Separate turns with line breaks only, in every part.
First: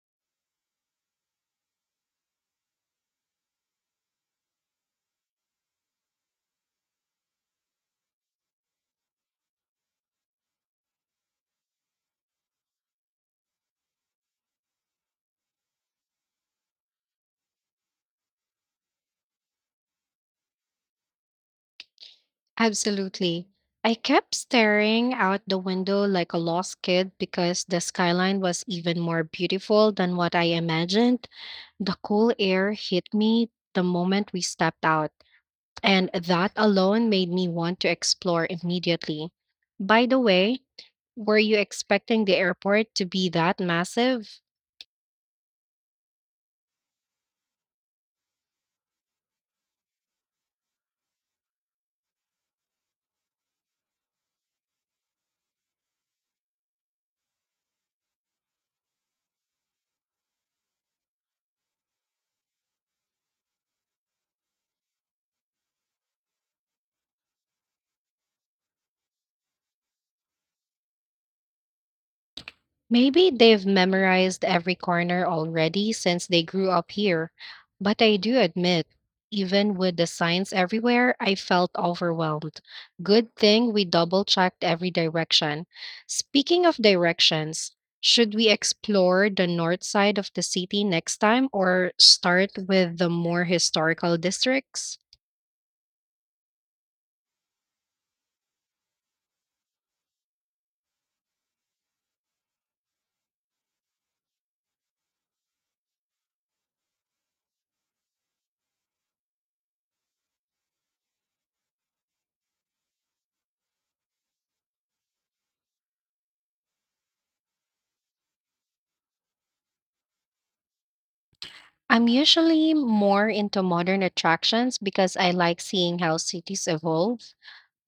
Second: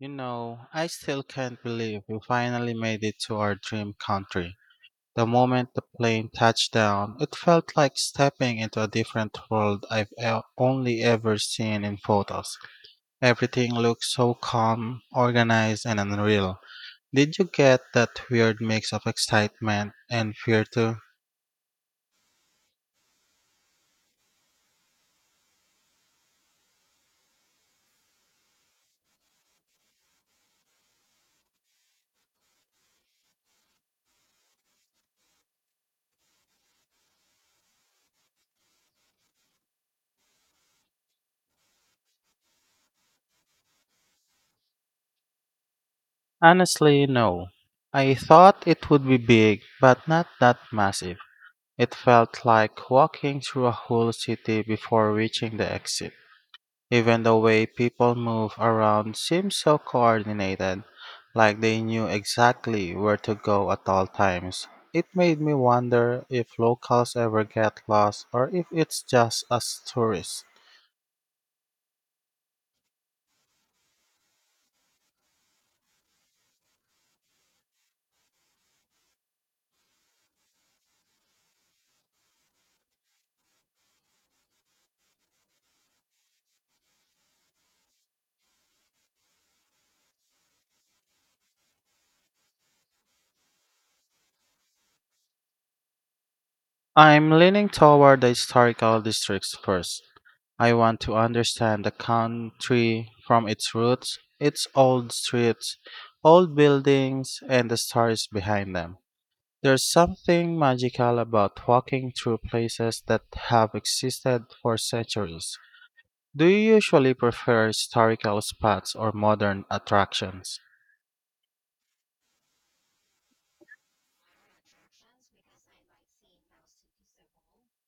You know, I still can't believe we finally made it to our dream country. The moment the plane touched down, it felt like stepping into a different world I've only ever seen in photos. Everything looked so calm, organized, and unreal. Did you get that weird mix of excitement and fear too?
Absolutely. I kept staring out the window like a lost kid because the skyline was even more beautiful than what I imagined. The cool air hit me the moment we stepped out, and that alone made me want to explore immediately. By the way, were you expecting the airport to be that massive?
Honestly, no. I thought it would be big, but not that massive. It felt like walking through a whole city before reaching the exit. Even the way people move around seems so coordinated, like they knew exactly where to go at all times. It made me wonder if locals ever get lost or if it's just us tourists.
Maybe they've memorized every corner already since they grew up here. But I do admit, even with the signs everywhere, I felt overwhelmed. Good thing we double checked every direction. Speaking of directions, should we explore the north side of the city next time or start with the more historical districts?
I'm leaning toward the historical districts first. I want to understand the country from its roots, its old streets, old buildings, and the stories behind them. There's something magical about walking through places that have existed for centuries. Do you usually prefer historical spots or modern attractions?
I'm usually more into modern attractions because I like seeing how cities evolve.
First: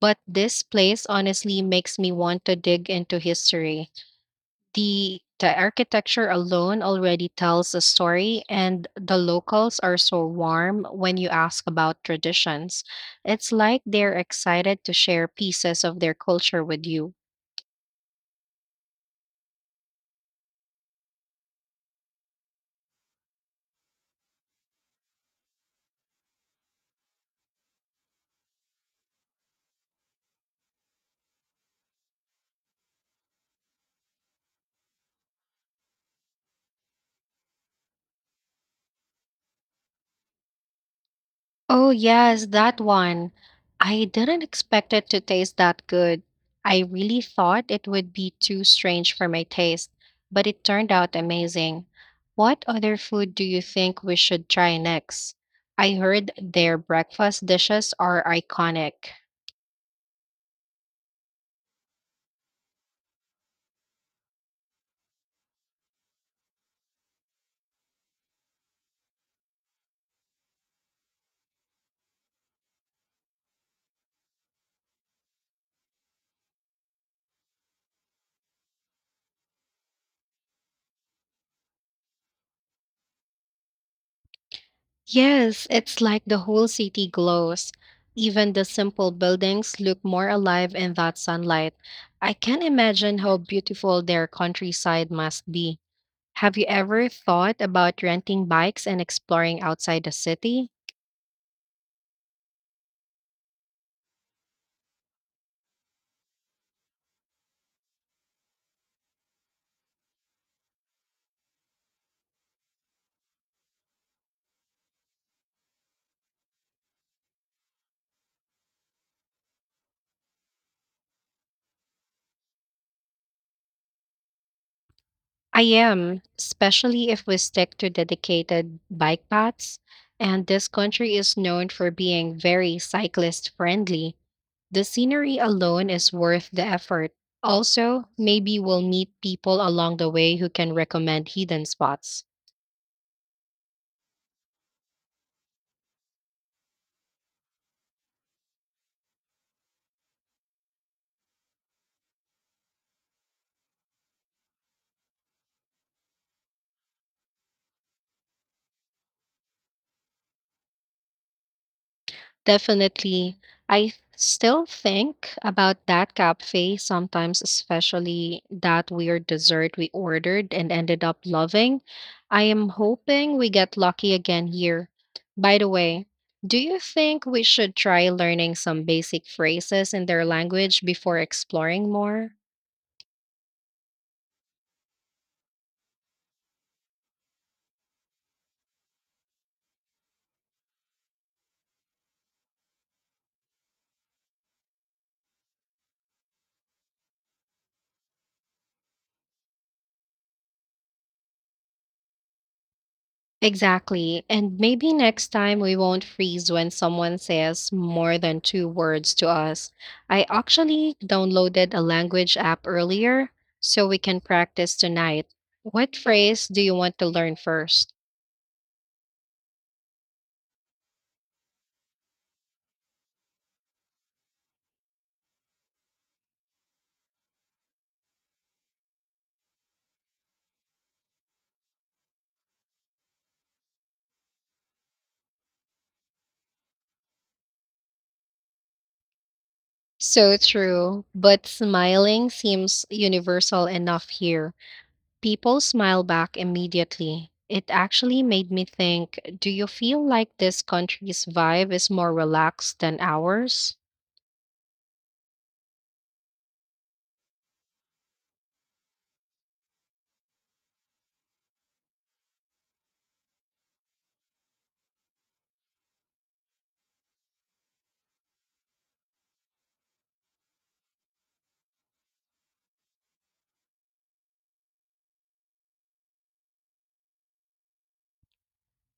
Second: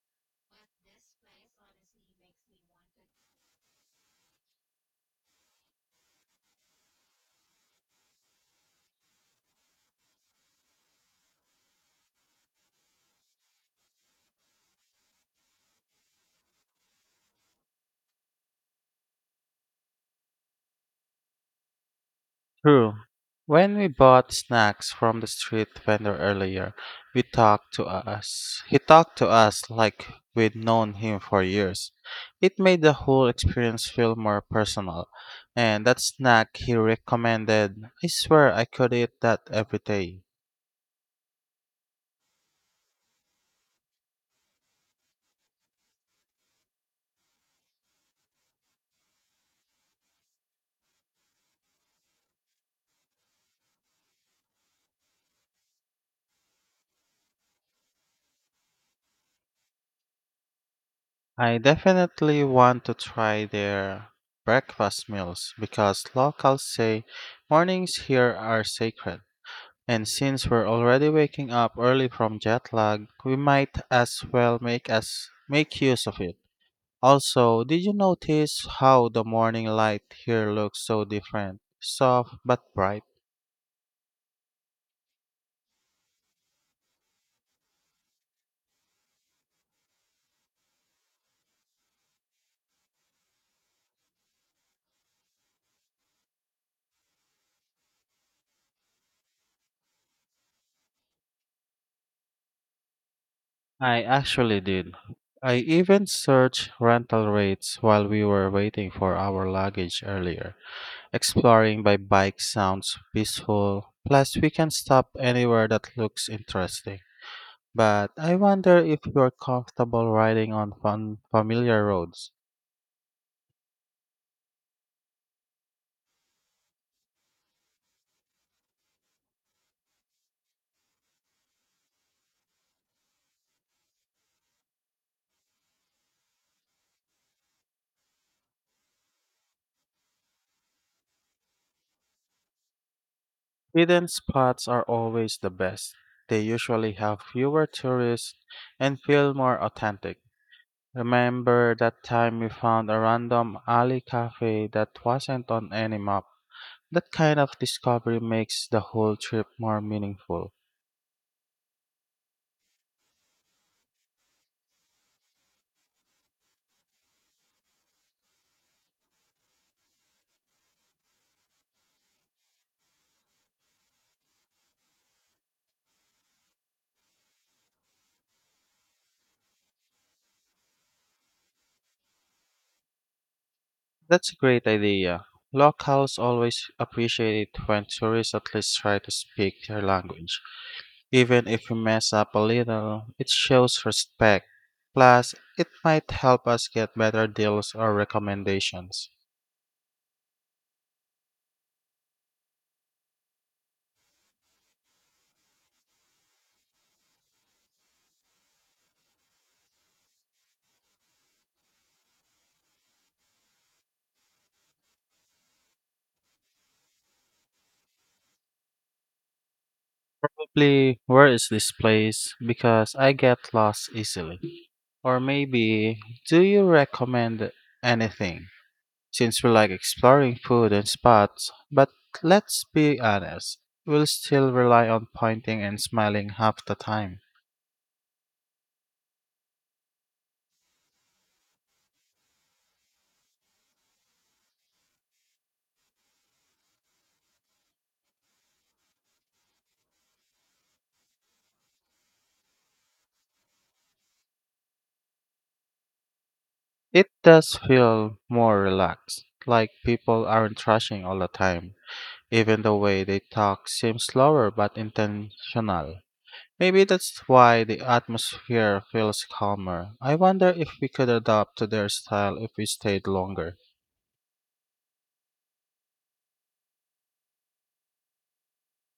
But this place honestly makes me want to dig into history. The architecture alone already tells a story and the locals are so warm when you ask about traditions. It's like they're excited to share pieces of their culture with you.
True. When we bought snacks from the street vendor earlier, we talked to us. He talked to us like we'd known him for years. It made the whole experience feel more personal. And that snack he recommended, I swear I could eat that every day.
Oh, yes, that one. I didn't expect it to taste that good. I really thought it would be too strange for my taste, but it turned out amazing. What other food do you think we should try next? I heard their breakfast dishes are iconic.
I definitely want to try their breakfast meals because locals say mornings here are sacred. And since we're already waking up early from jet lag, we might as well make use of it. Also, did you notice how the morning light here looks so different? Soft but bright.
Yes, it's like the whole city glows. Even the simple buildings look more alive in that sunlight. I can imagine how beautiful their countryside must be. Have you ever thought about renting bikes and exploring outside the city?
I actually did. I even searched rental rates while we were waiting for our luggage earlier. Exploring by bike sounds peaceful, plus, we can stop anywhere that looks interesting. But I wonder if you're comfortable riding on fun, familiar roads.
I am, especially if we stick to dedicated bike paths. And this country is known for being very cyclist friendly. The scenery alone is worth the effort. Also, maybe we'll meet people along the way who can recommend hidden spots.
Hidden spots are always the best. They usually have fewer tourists and feel more authentic. Remember that time we found a random alley cafe that wasn't on any map? That kind of discovery makes the whole trip more meaningful.
Definitely. I still think about that cafe sometimes, especially that weird dessert we ordered and ended up loving. I am hoping we get lucky again here. By the way, do you think we should try learning some basic phrases in their language before exploring more?
That's a great idea. Locals always appreciate it when tourists at least try to speak their language. Even if we mess up a little, it shows respect. Plus, it might help us get better deals or recommendations.
Exactly. And maybe next time we won't freeze when someone says more than two words to us. I actually downloaded a language app earlier so we can practice tonight. What phrase do you want to learn first?
Probably, where is this place? Because I get lost easily. Or maybe, do you recommend anything? Since we like exploring food and spots, but let's be honest, we'll still rely on pointing and smiling half the time.
So true, but smiling seems universal enough here. People smile back immediately. It actually made me think, do you feel like this country's vibe is more relaxed than ours?
It does feel more relaxed, like people aren't rushing all the time. Even the way they talk seems slower but intentional. Maybe that's why the atmosphere feels calmer. I wonder if we could adapt to their style if we stayed longer.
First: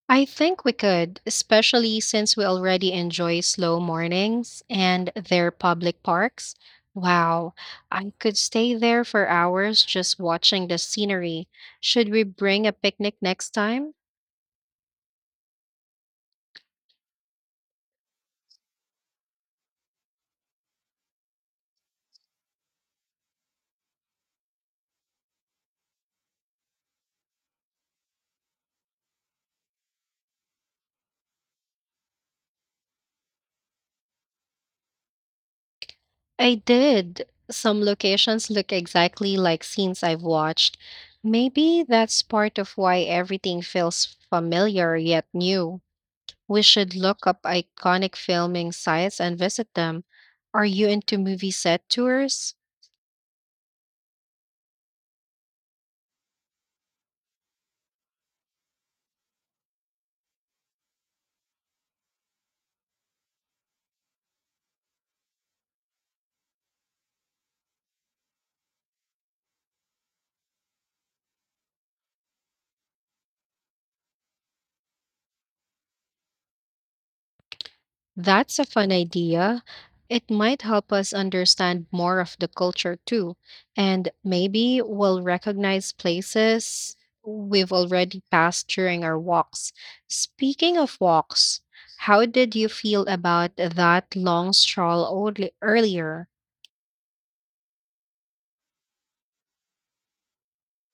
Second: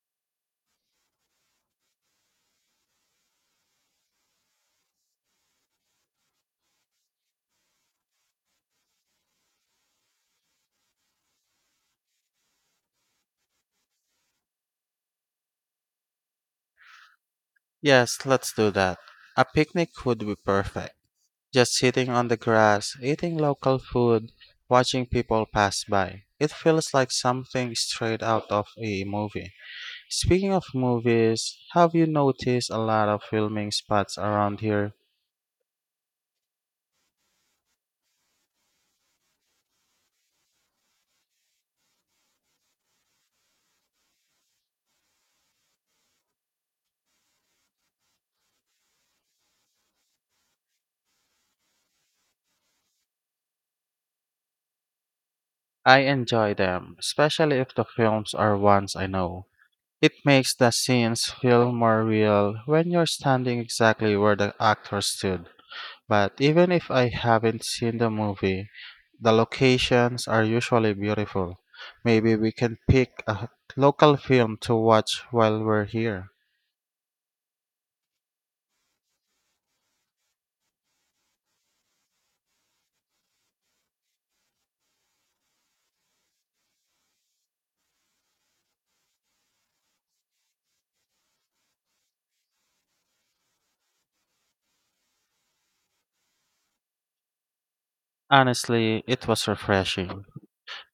I think we could, especially since we already enjoy slow mornings and their public parks. Wow, I could stay there for hours just watching the scenery. Should we bring a picnic next time?
Yes, let's do that. A picnic would be perfect. Just sitting on the grass, eating local food, watching people pass by. It feels like something straight out of a movie. Speaking of movies, have you noticed a lot of filming spots around here?
I did. Some locations look exactly like scenes I've watched. Maybe that's part of why everything feels familiar yet new. We should look up iconic filming sites and visit them. Are you into movie set tours?
I enjoy them, especially if the films are ones I know. It makes the scenes feel more real when you're standing exactly where the actor stood. But even if I haven't seen the movie, the locations are usually beautiful. Maybe we can pick a local film to watch while we're here.
That's a fun idea. It might help us understand more of the culture too, and maybe we'll recognize places we've already passed during our walks. Speaking of walks, how did you feel about that long stroll earlier?
Honestly, it was refreshing.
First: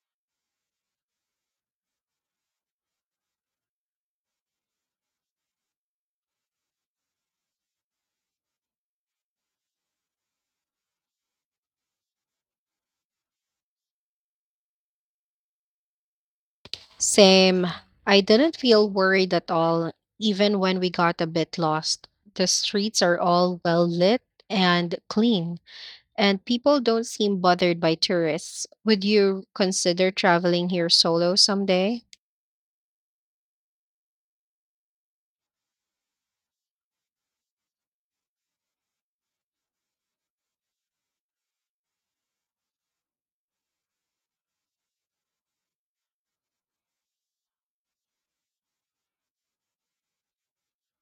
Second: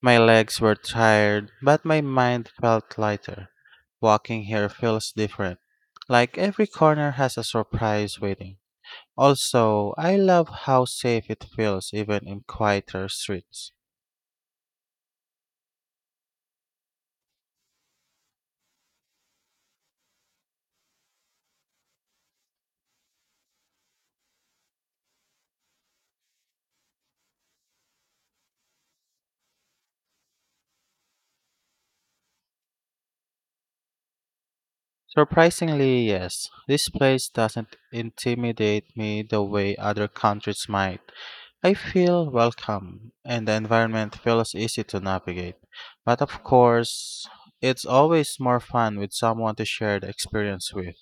My legs were tired, but my mind felt lighter. Walking here feels different. Like every corner has a surprise waiting. Also, I love how safe it feels even in quieter streets.
Same. I didn't feel worried at all, even when we got a bit lost. The streets are all well lit and clean, and people don't seem bothered by tourists. Would you consider traveling here solo someday?
Surprisingly, yes. This place doesn't intimidate me the way other countries might. I feel welcome, and the environment feels easy to navigate. But of course, it's always more fun with someone to share the experience with.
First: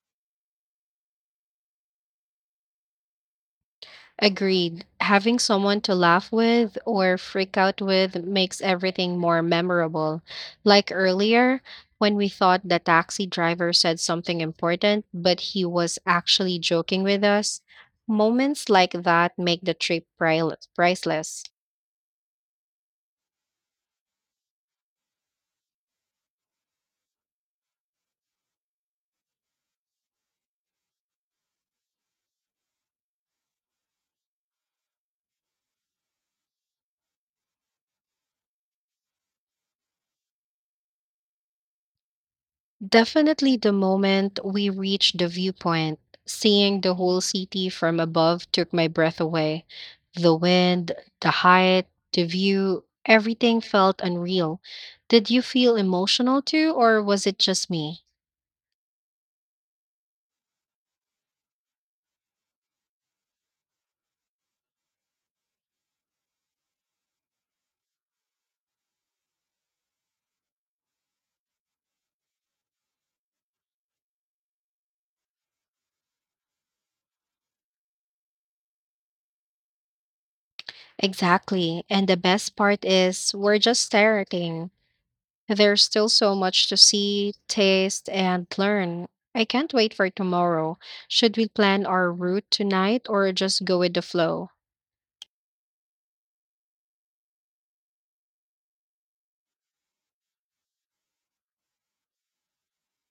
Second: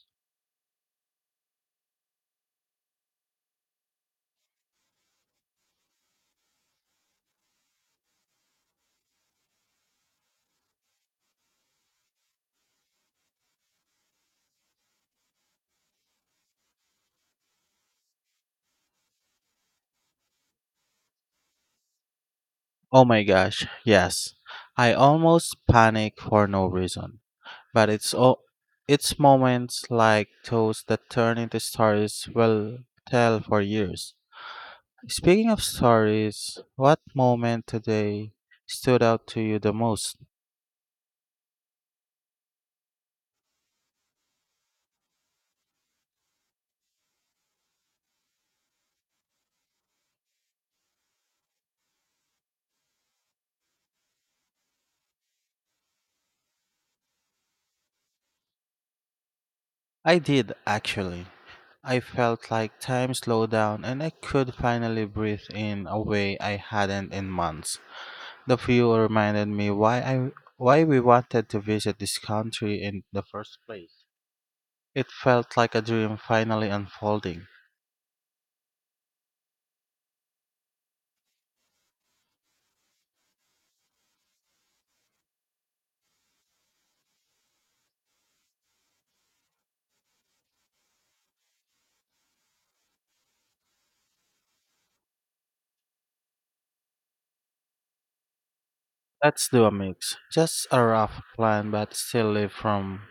Agreed. Having someone to laugh with or freak out with makes everything more memorable. Like earlier, when we thought the taxi driver said something important, but he was actually joking with us. Moments like that make the trip priceless.
Oh my gosh, yes. I almost panic for no reason. But it's o- it's moments like those that turn into stories we'll tell for years. Speaking of stories, what moment today stood out to you the most?
Definitely the moment we reached the viewpoint, seeing the whole city from above took my breath away. The wind, the height, the view, everything felt unreal. Did you feel emotional too, or was it just me?
I did actually. I felt like time slowed down and I could finally breathe in a way I hadn't in months. The view reminded me why we wanted to visit this country in the first place. It felt like a dream finally unfolding.
Exactly. And the best part is, we're just starting. There's still so much to see, taste, and learn. I can't wait for tomorrow. Should we plan our route tonight or just go with the flow?
Let's do a mix. Just a rough plan but still live from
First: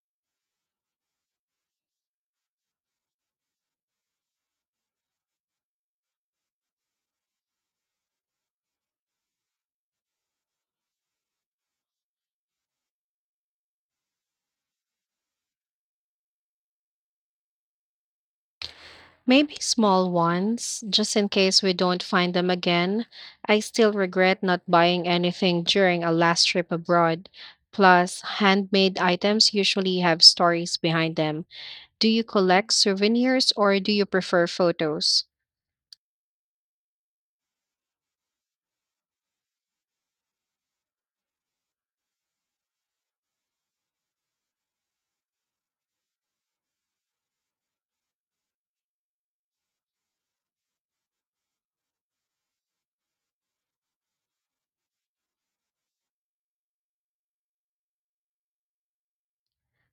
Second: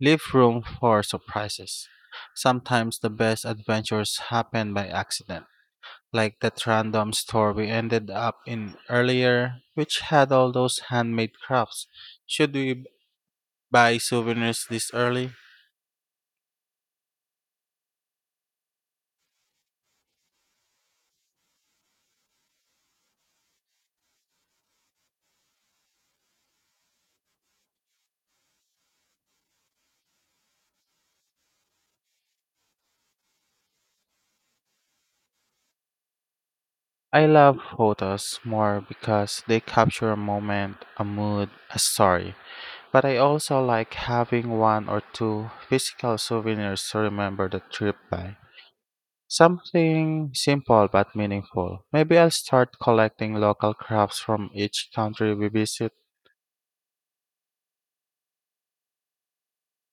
Leave room for surprises. Sometimes the best adventures happen by accident, like that random store we ended up in earlier, which had all those handmade crafts. Should we buy souvenirs this early?
Maybe small ones, just in case we don't find them again. I still regret not buying anything during a last trip abroad. Plus, handmade items usually have stories behind them. Do you collect souvenirs or do you prefer photos?
I love photos more because they capture a moment, a mood, a story. But I also like having one or two physical souvenirs to remember the trip by. Something simple but meaningful. Maybe I'll start collecting local crafts from each country we visit.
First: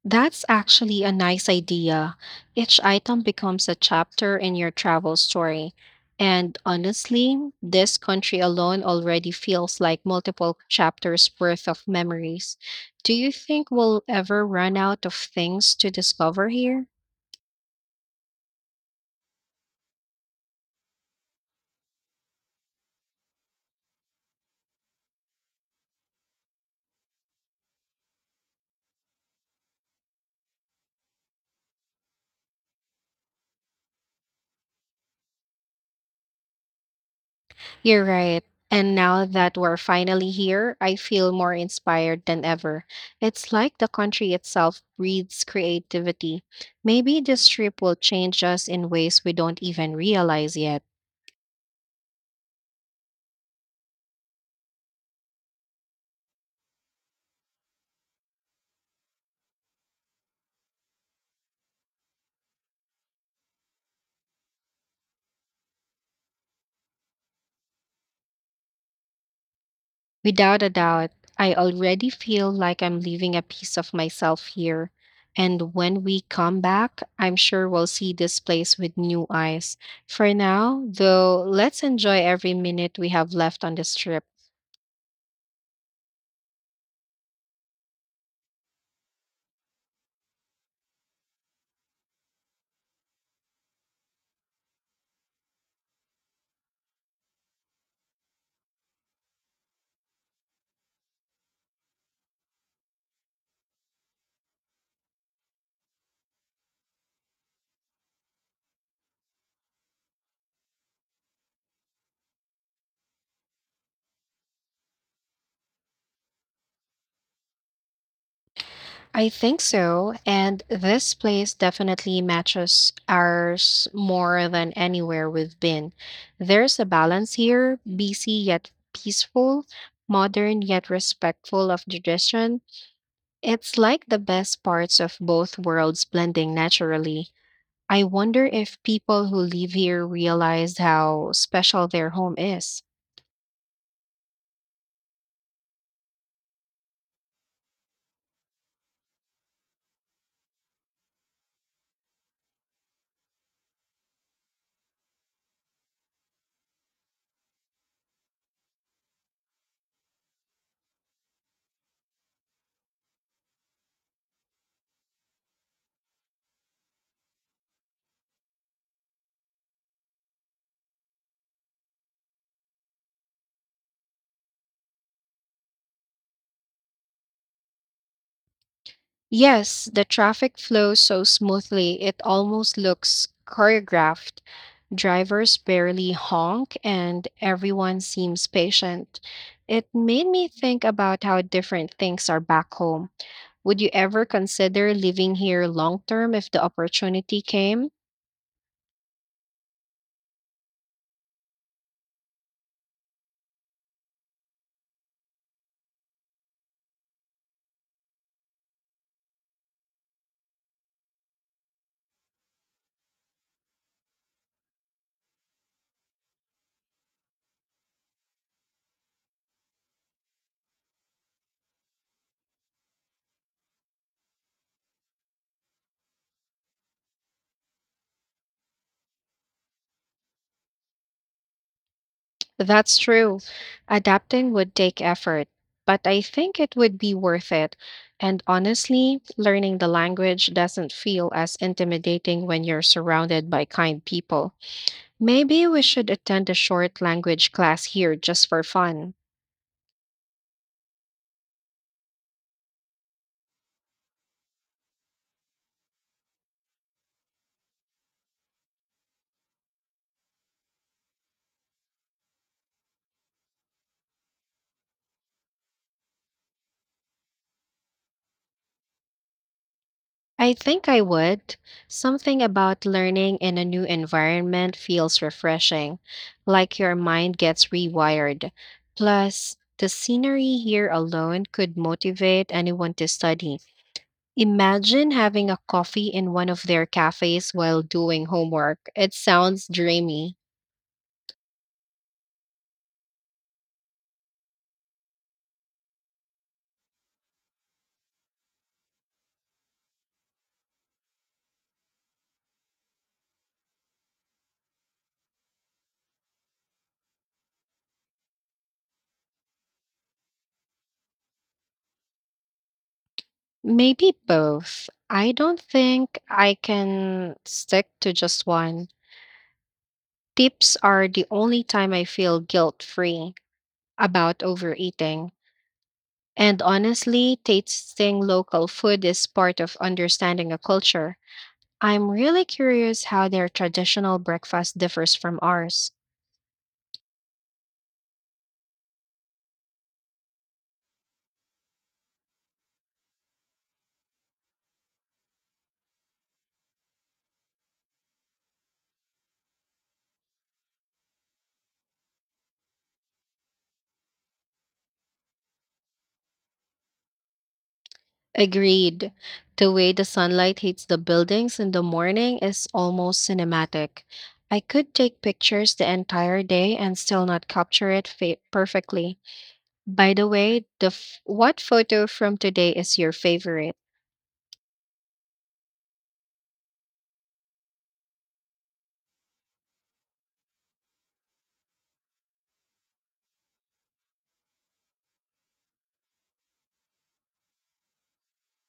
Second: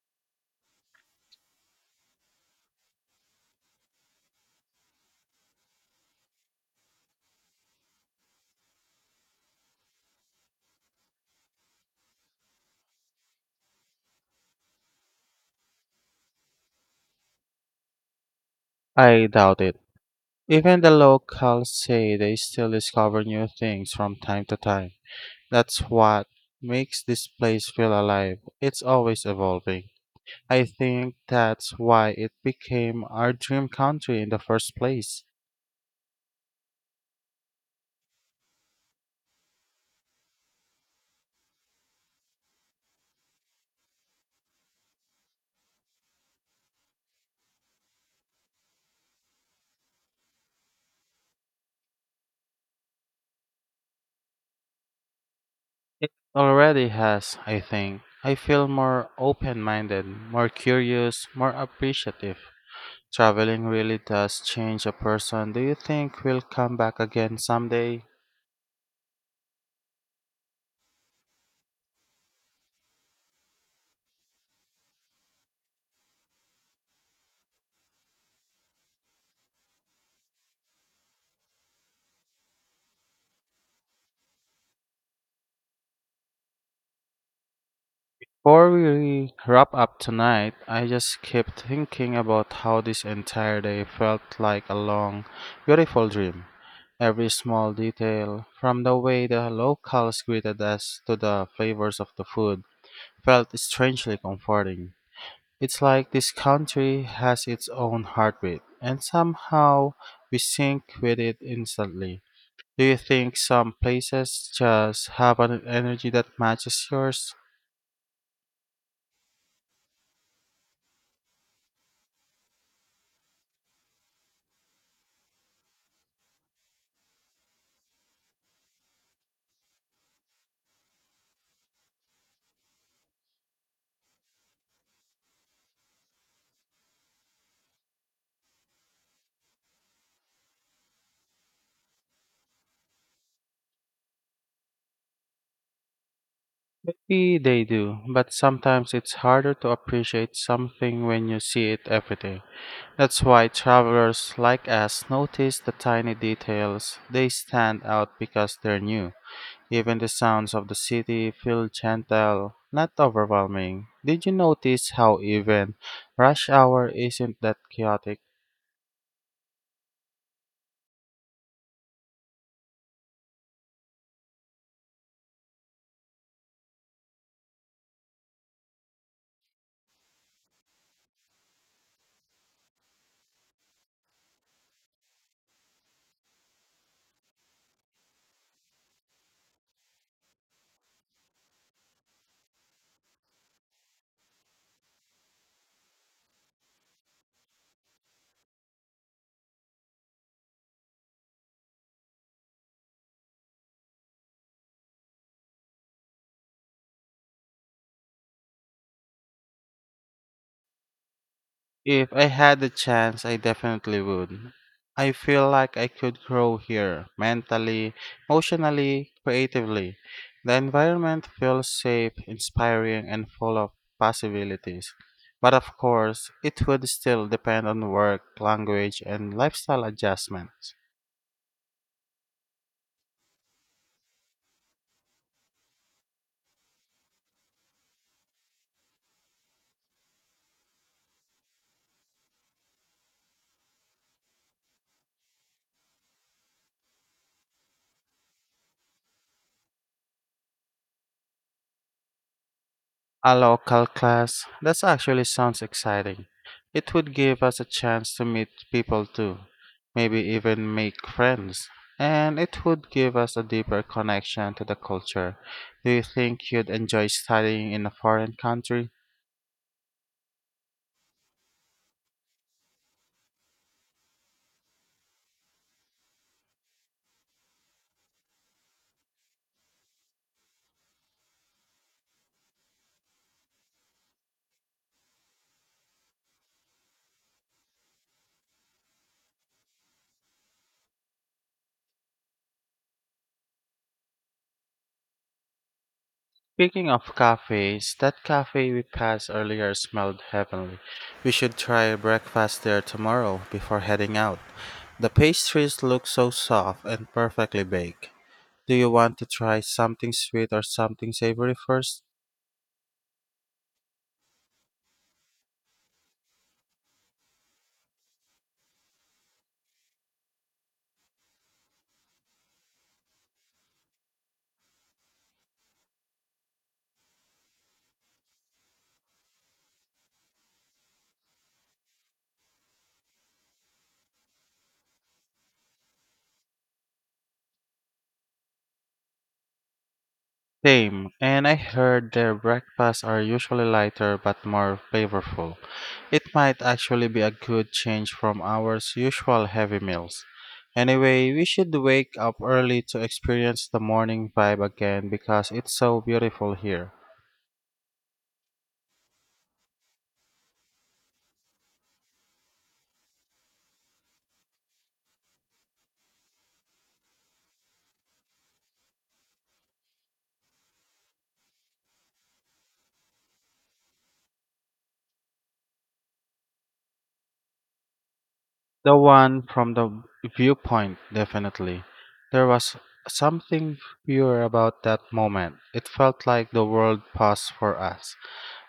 That's actually a nice idea. Each item becomes a chapter in your travel story. And honestly, this country alone already feels like multiple chapters worth of memories. Do you think we'll ever run out of things to discover here?
I doubt it. Even the locals say they still discover new things from time to time. That's what makes this place feel alive. It's always evolving. I think that's why it became our dream country in the first place.
You're right. And now that we're finally here, I feel more inspired than ever. It's like the country itself breathes creativity. Maybe this trip will change us in ways we don't even realize yet.
It already has, I think. I feel more open minded, more curious, more appreciative. Traveling really does change a person. Do you think we'll come back again someday?
Without a doubt, I already feel like I'm leaving a piece of myself here. And when we come back, I'm sure we'll see this place with new eyes. For now, though, let's enjoy every minute we have left on this trip.
Before we wrap up tonight, I just kept thinking about how this entire day felt like a long, beautiful dream. Every small detail, from the way the locals greeted us to the flavors of the food, felt strangely comforting. It's like this country has its own heartbeat, and somehow we sync with it instantly. Do you think some places just have an energy that matches yours?
I think so. And this place definitely matches ours more than anywhere we've been. There's a balance here, busy yet peaceful, modern yet respectful of tradition. It's like the best parts of both worlds blending naturally. I wonder if people who live here realize how special their home is.
Maybe they do, but sometimes it's harder to appreciate something when you see it every day. That's why travelers like us notice the tiny details. They stand out because they're new. Even the sounds of the city feel gentle, not overwhelming. Did you notice how even rush hour isn't that chaotic?
Yes, the traffic flows so smoothly it almost looks choreographed. Drivers barely honk and everyone seems patient. It made me think about how different things are back home. Would you ever consider living here long term if the opportunity came?
If I had the chance, I definitely would. I feel like I could grow here mentally, emotionally, creatively. The environment feels safe, inspiring, and full of possibilities. But of course, it would still depend on work, language, and lifestyle adjustments.
That's true. Adapting would take effort, but I think it would be worth it. And honestly, learning the language doesn't feel as intimidating when you're surrounded by kind people. Maybe we should attend a short language class here just for fun.
A local class? That actually sounds exciting. It would give us a chance to meet people too, maybe even make friends. And it would give us a deeper connection to the culture. Do you think you'd enjoy studying in a foreign country?
I think I would. Something about learning in a new environment feels refreshing, like your mind gets rewired. Plus, the scenery here alone could motivate anyone to study. Imagine having a coffee in one of their cafes while doing homework. It sounds dreamy.
Speaking of cafes, that cafe we passed earlier smelled heavenly. We should try breakfast there tomorrow before heading out. The pastries look so soft and perfectly baked. Do you want to try something sweet or something savory first?
Maybe both. I don't think I can stick to just one. Tips are the only time I feel guilt free about overeating. And honestly, tasting local food is part of understanding a culture. I'm really curious how their traditional breakfast differs from ours.
Same, and I heard their breakfasts are usually lighter but more flavorful. It might actually be a good change from our usual heavy meals. Anyway, we should wake up early to experience the morning vibe again because it's so beautiful here.
Agreed. The way the sunlight hits the buildings in the morning is almost cinematic. I could take pictures the entire day and still not capture it perfectly. By the way, what photo from today is your favorite?
The one from the viewpoint, definitely. There was something pure about that moment. It felt like the world paused for us,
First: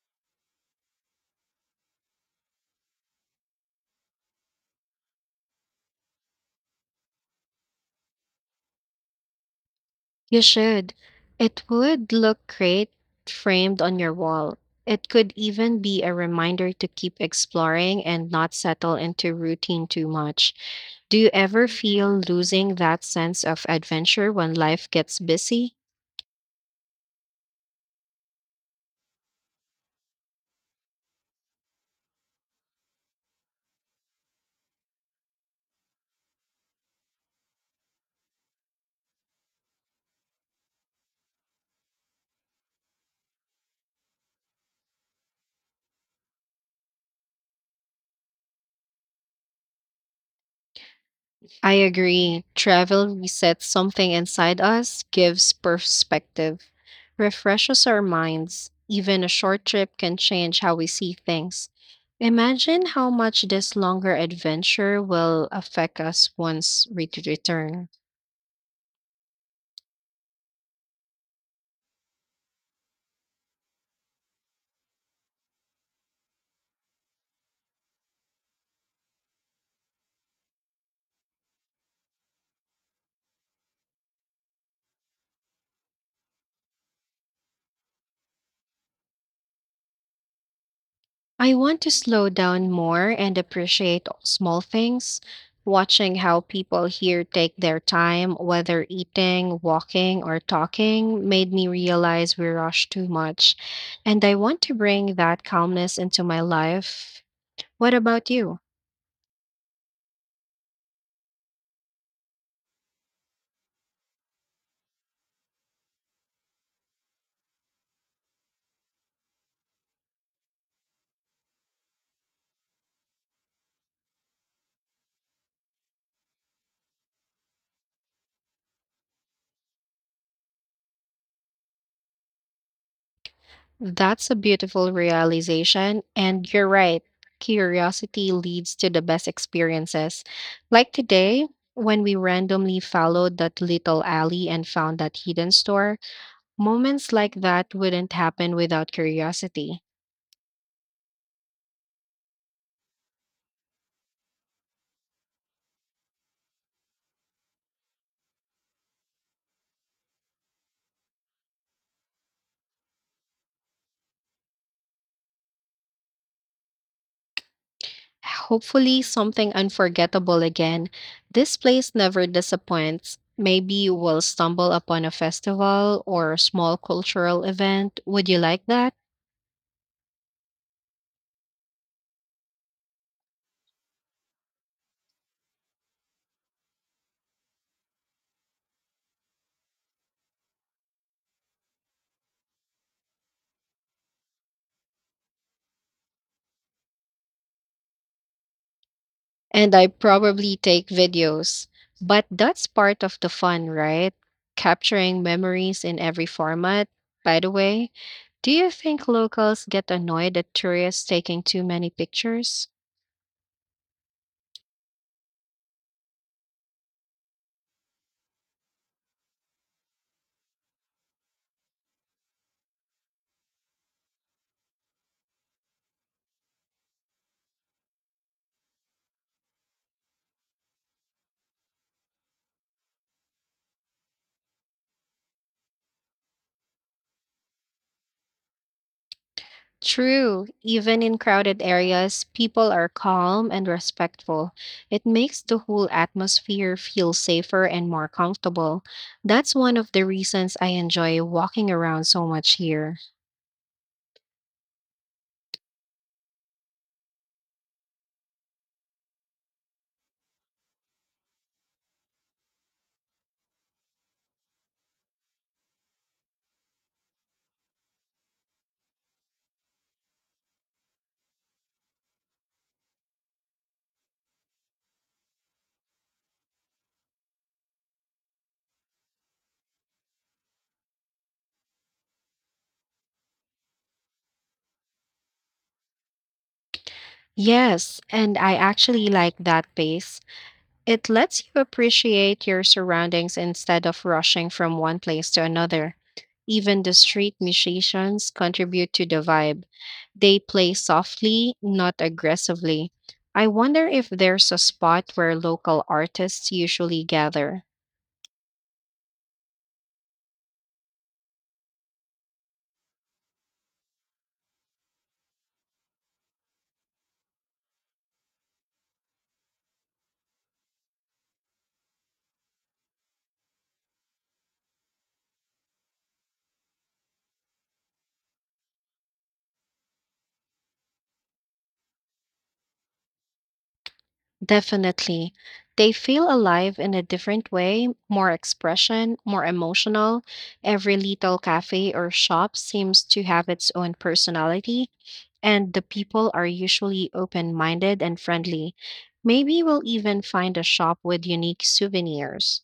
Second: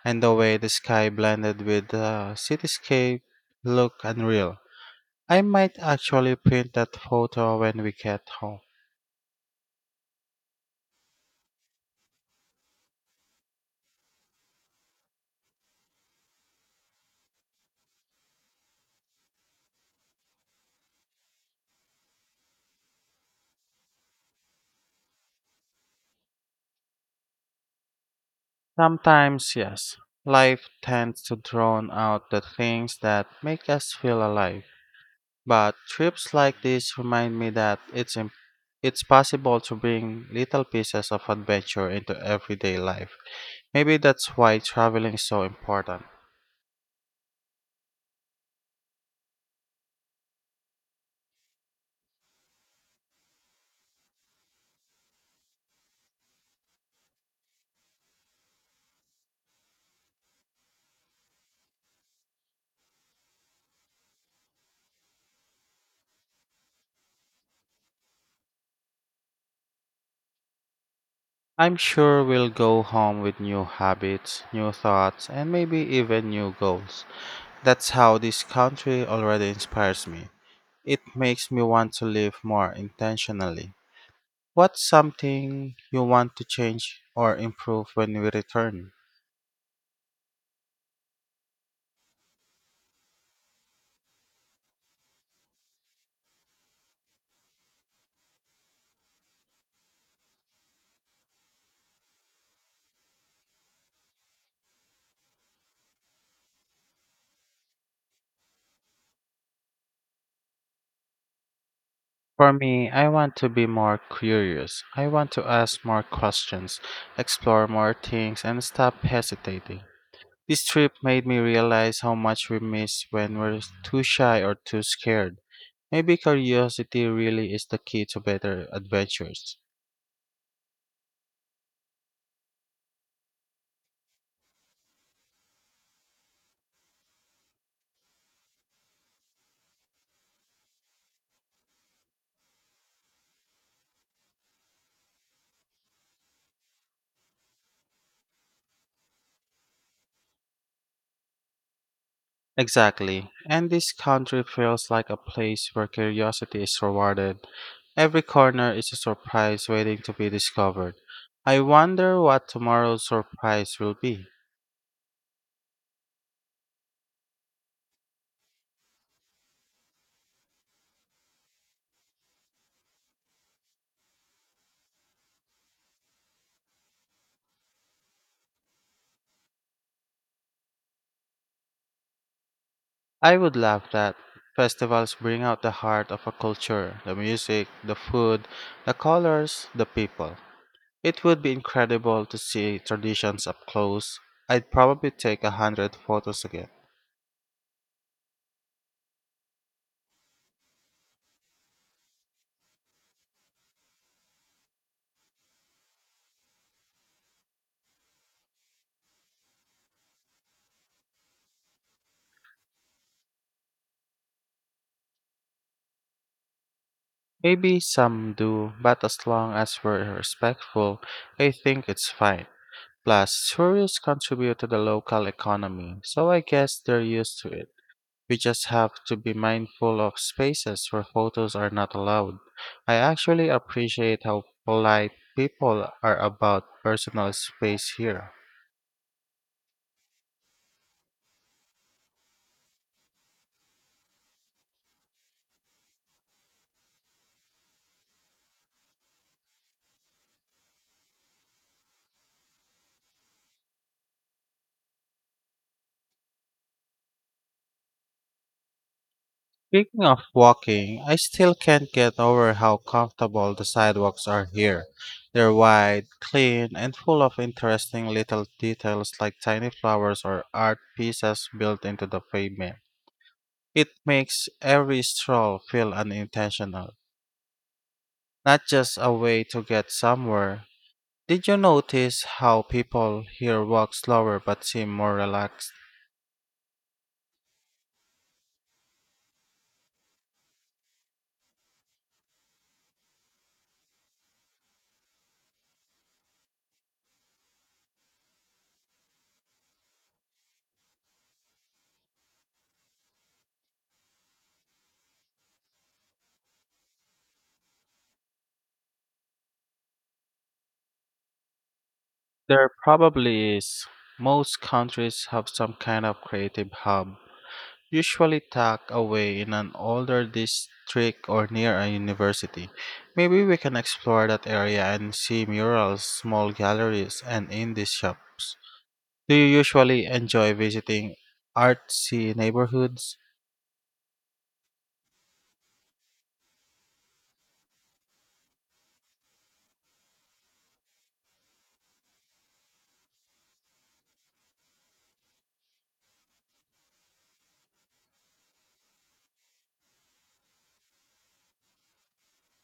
and the way the sky blended with the cityscape looked unreal. I might actually print that photo when we get home.
You should. It would look great framed on your wall. It could even be a reminder to keep exploring and not settle into routine too much. Do you ever feel losing that sense of adventure when life gets busy?
Sometimes, yes, life tends to drown out the things that make us feel alive. But trips like this remind me that it's possible to bring little pieces of adventure into everyday life. Maybe that's why traveling is so important.
I agree. Travel resets something inside us, gives perspective, refreshes our minds. Even a short trip can change how we see things. Imagine how much this longer adventure will affect us once we return.
I'm sure we'll go home with new habits, new thoughts, and maybe even new goals. That's how this country already inspires me. It makes me want to live more intentionally. What's something you want to change or improve when we return?
I want to slow down more and appreciate small things, watching how people here take their time, whether eating, walking, or talking, made me realize we rush too much. And I want to bring that calmness into my life. What about you?
For me, I want to be more curious. I want to ask more questions, explore more things, and stop hesitating. This trip made me realize how much we miss when we're too shy or too scared. Maybe curiosity really is the key to better adventures.
That's a beautiful realization, and you're right. Curiosity leads to the best experiences. Like today, when we randomly followed that little alley and found that hidden store, moments like that wouldn't happen without curiosity.
Exactly. And this country feels like a place where curiosity is rewarded. Every corner is a surprise waiting to be discovered. I wonder what tomorrow's surprise will be.
Hopefully, something unforgettable again. This place never disappoints. Maybe we'll stumble upon a festival or a small cultural event. Would you like that?
I would love that. Festivals bring out the heart of a culture, the music, the food, the colors, the people. It would be incredible to see traditions up close. I'd probably take 100 photos again.
And I probably take videos. But that's part of the fun, right? Capturing memories in every format. By the way, do you think locals get annoyed at tourists taking too many pictures?
Maybe some do, but as long as we're respectful, I think it's fine. Plus, tourists contribute to the local economy, so I guess they're used to it. We just have to be mindful of spaces where photos are not allowed. I actually appreciate how polite people are about personal space here.
True. Even in crowded areas, people are calm and respectful. It makes the whole atmosphere feel safer and more comfortable. That's one of the reasons I enjoy walking around so much here.
Speaking of walking, I still can't get over how comfortable the sidewalks are here. They're wide, clean, and full of interesting little details like tiny flowers or art pieces built into the pavement. It makes every stroll feel unintentional, not just a way to get somewhere. Did you notice how people here walk slower but seem more relaxed?
Yes, and I actually like that pace. It lets you appreciate your surroundings instead of rushing from one place to another. Even the street musicians contribute to the vibe. They play softly, not aggressively. I wonder if there's a spot where local artists usually gather.
There probably is. Most countries have some kind of creative hub, usually tucked away in an older district or near a university. Maybe we can explore that area and see murals, small galleries, and indie shops. Do you usually enjoy visiting artsy neighborhoods?
Definitely. They feel alive in a different way, more expression, more emotional. Every little cafe or shop seems to have its own personality and the people are usually open minded and friendly. Maybe we'll even find a shop with unique souvenirs.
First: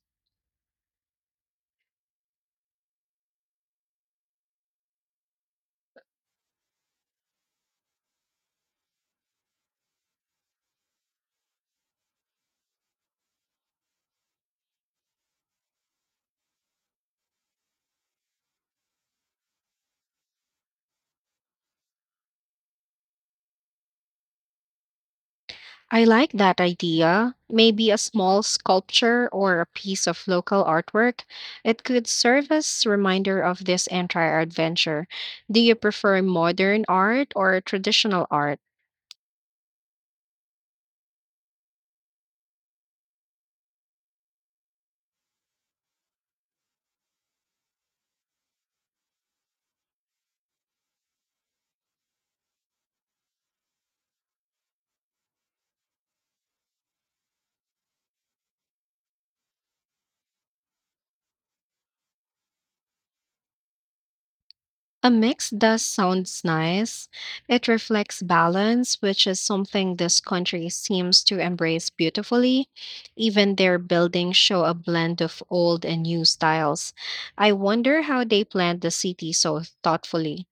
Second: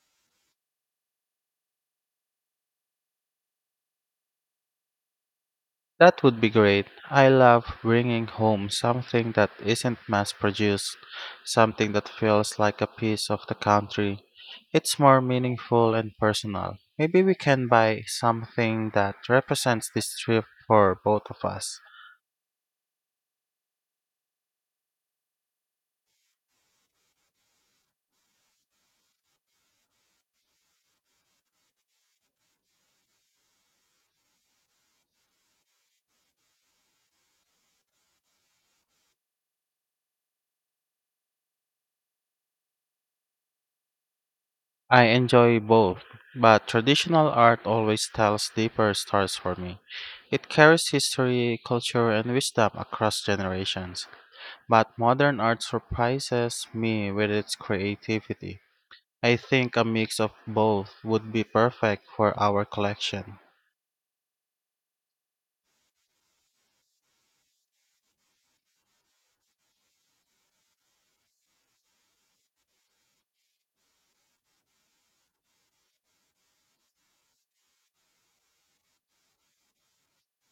That would be great. I love bringing home something that isn't mass produced, something that feels like a piece of the country. It's more meaningful and personal. Maybe we can buy something that represents this trip for both of us.
I like that idea. Maybe a small sculpture or a piece of local artwork. It could serve as reminder of this entire adventure. Do you prefer modern art or traditional art?
I enjoy both, but traditional art always tells deeper stories for me. It carries history, culture, and wisdom across generations, but modern art surprises me with its creativity. I think a mix of both would be perfect for our collection.
A mix does sounds nice. It reflects balance, which is something this country seems to embrace beautifully. Even their buildings show a blend of old and new styles. I wonder how they planned the city so thoughtfully.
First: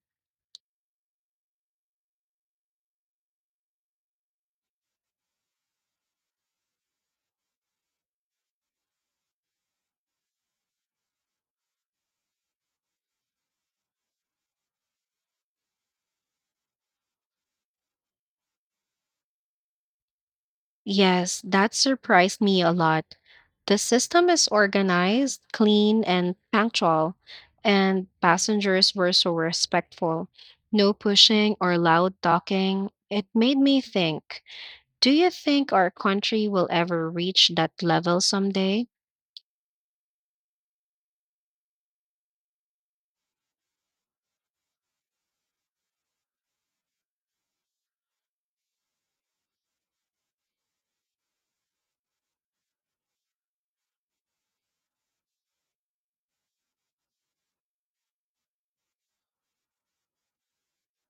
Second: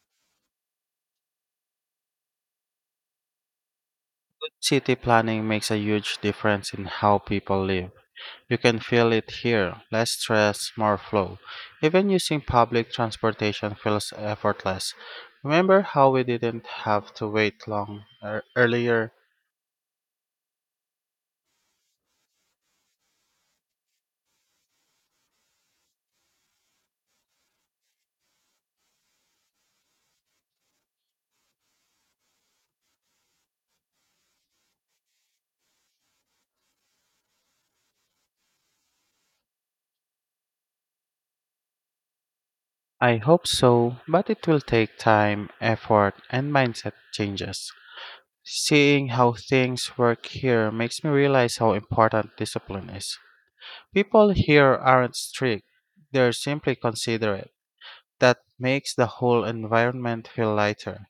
City planning makes a huge difference in how people live. You can feel it here, less stress, more flow. Even using public transportation feels effortless. Remember how we didn't have to wait long earlier?
Yes, that surprised me a lot. The system is organized, clean, and punctual, and passengers were so respectful. No pushing or loud talking. It made me think. Do you think our country will ever reach that level someday?
I hope so, but it will take time, effort, and mindset changes. Seeing how things work here makes me realize how important discipline is. People here aren't strict, they're simply considerate. That makes the whole environment feel lighter.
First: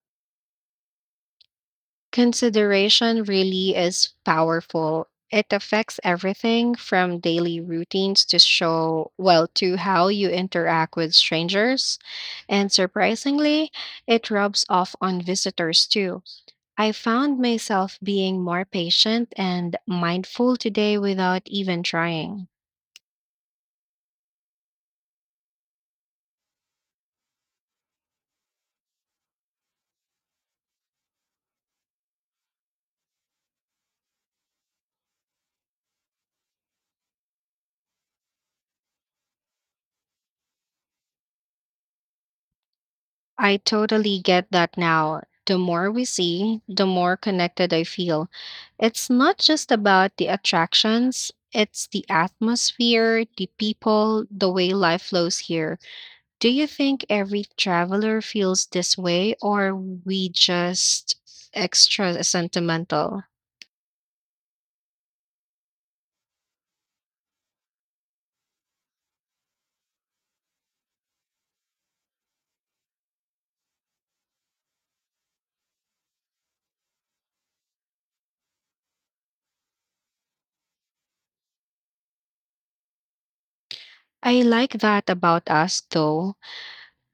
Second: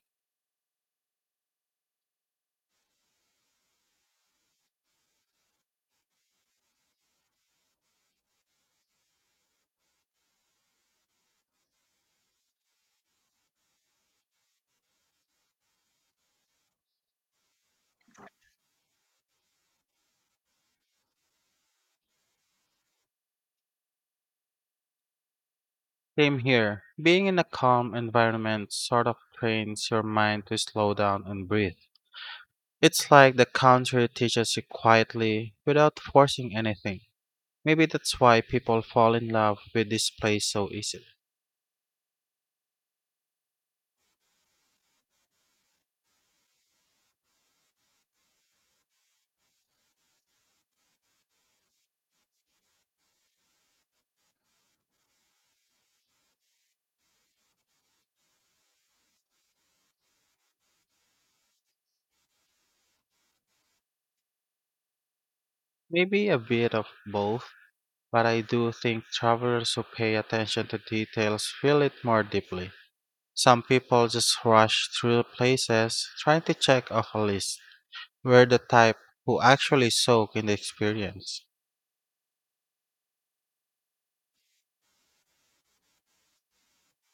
Consideration really is powerful. It affects everything from daily routines to how you interact with strangers. And surprisingly, it rubs off on visitors too. I found myself being more patient and mindful today without even trying.
Same here. Being in a calm environment sort of trains your mind to slow down and breathe. It's like the country teaches you quietly without forcing anything. Maybe that's why people fall in love with this place so easily.
I totally get that now. The more we see, the more connected I feel. It's not just about the attractions, it's the atmosphere, the people, the way life flows here. Do you think every traveler feels this way, or we just extra sentimental?
Maybe a bit of both, but I do think travelers who pay attention to details feel it more deeply. Some people just rush through places trying to check off a list. We're the type who actually soak in the experience.
I like that about us, though.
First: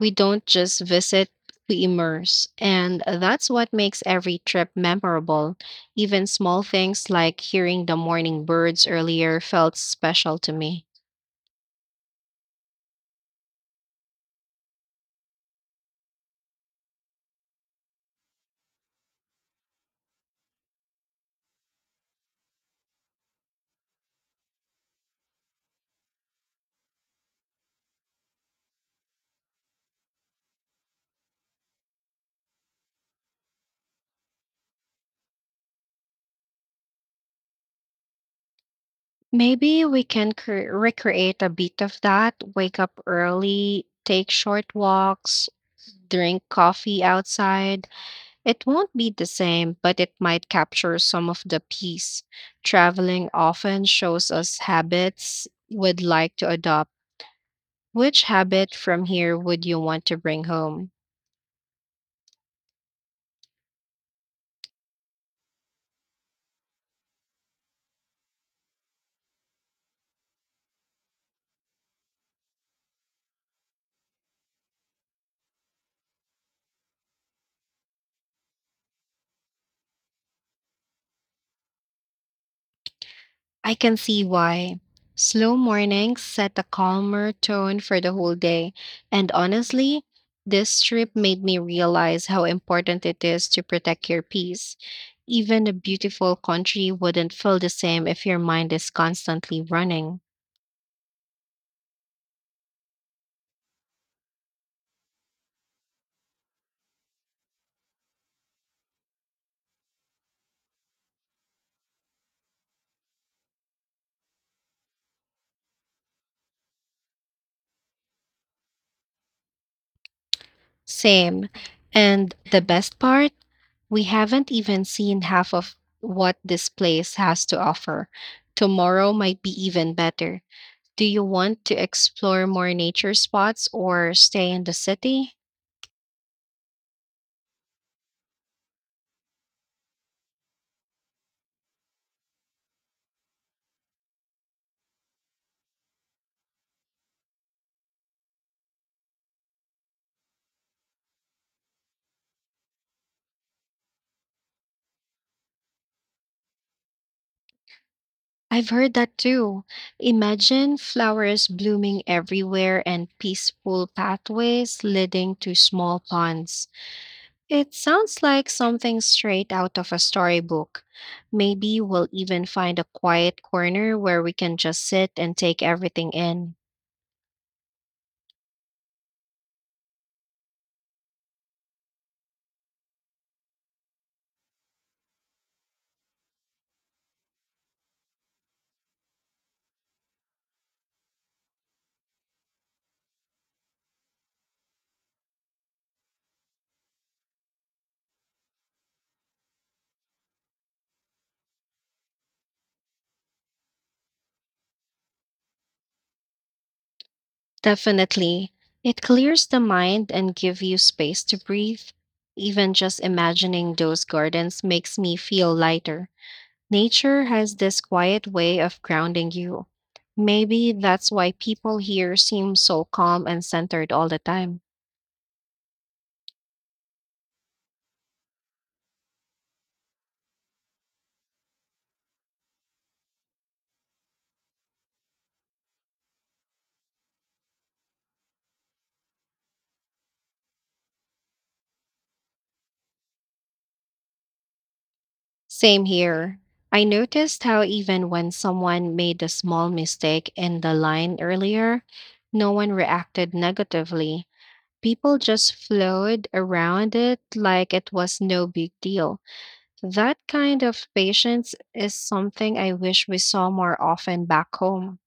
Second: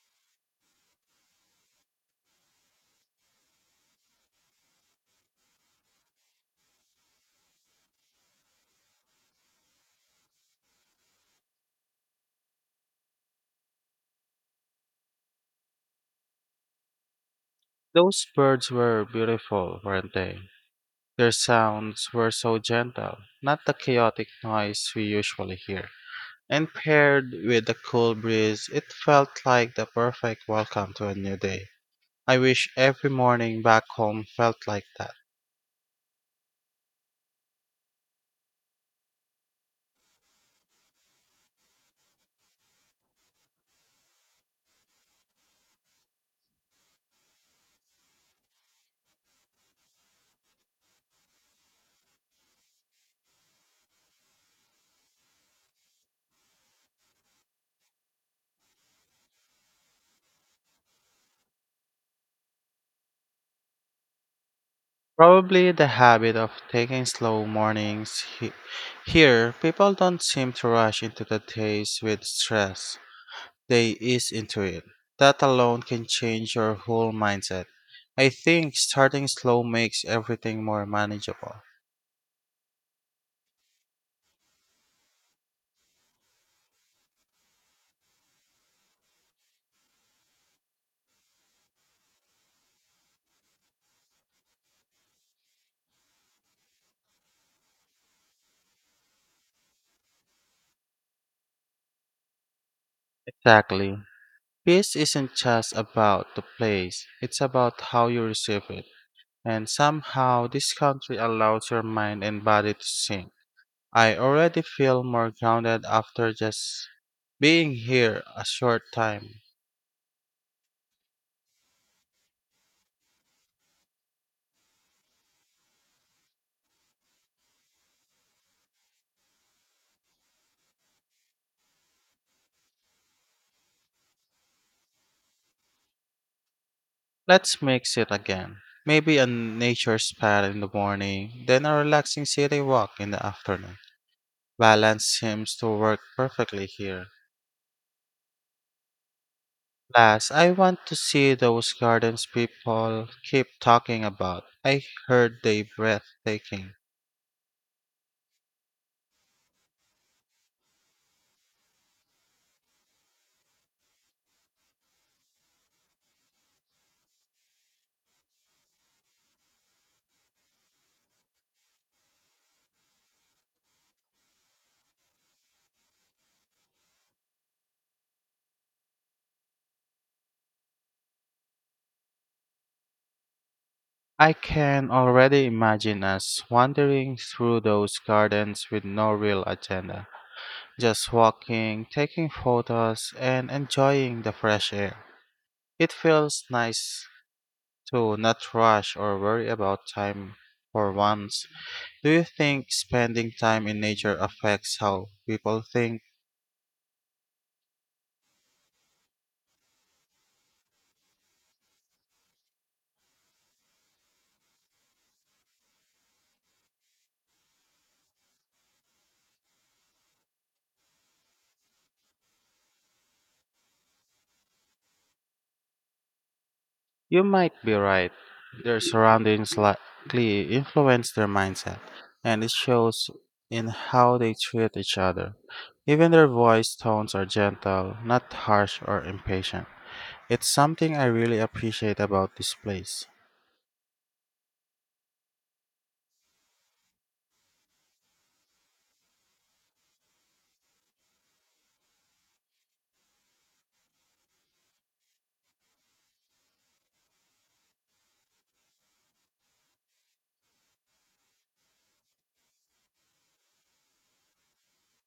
We don't just visit, we immerse. And that's what makes every trip memorable. Even small things like hearing the morning birds earlier felt special to me.
Those birds were beautiful, weren't they? Their sounds were so gentle, not the chaotic noise we usually hear. And paired with the cool breeze, it felt like the perfect welcome to a new day. I wish every morning back home felt like that.
Maybe we can recreate a bit of that. Wake up early, take short walks, drink coffee outside. It won't be the same, but it might capture some of the peace. Traveling often shows us habits we'd like to adopt. Which habit from here would you want to bring home?
Probably the habit of taking slow mornings. Here, people don't seem to rush into the days with stress. They ease into it. That alone can change your whole mindset. I think starting slow makes everything more manageable.
I can see why. Slow mornings set a calmer tone for the whole day. And honestly, this trip made me realize how important it is to protect your peace. Even a beautiful country wouldn't feel the same if your mind is constantly running.
Exactly. Peace isn't just about the place, it's about how you receive it. And somehow, this country allows your mind and body to sink. I already feel more grounded after just being here a short time.
Same. And the best part, we haven't even seen half of what this place has to offer. Tomorrow might be even better. Do you want to explore more nature spots or stay in the city?
Let's mix it again. Maybe a nature spa in the morning, then a relaxing city walk in the afternoon. Balance seems to work perfectly here. Last, I want to see those gardens people keep talking about. I heard they breathtaking.
I've heard that too. Imagine flowers blooming everywhere and peaceful pathways leading to small ponds. It sounds like something straight out of a storybook. Maybe we'll even find a quiet corner where we can just sit and take everything in.
I can already imagine us wandering through those gardens with no real agenda, just walking, taking photos, and enjoying the fresh air. It feels nice to not rush or worry about time for once. Do you think spending time in nature affects how people think?
Definitely. It clears the mind and give you space to breathe. Even just imagining those gardens makes me feel lighter. Nature has this quiet way of grounding you. Maybe that's why people here seem so calm and centered all the time.
You might be right. Their surroundings likely influence their mindset, and it shows in how they treat each other. Even their voice tones are gentle, not harsh or impatient. It's something I really appreciate about this place.
Same here. I noticed how even when someone made a small mistake in the line earlier, no one reacted negatively. People just flowed around it like it was no big deal. That kind of patience is something I wish we saw more often back home.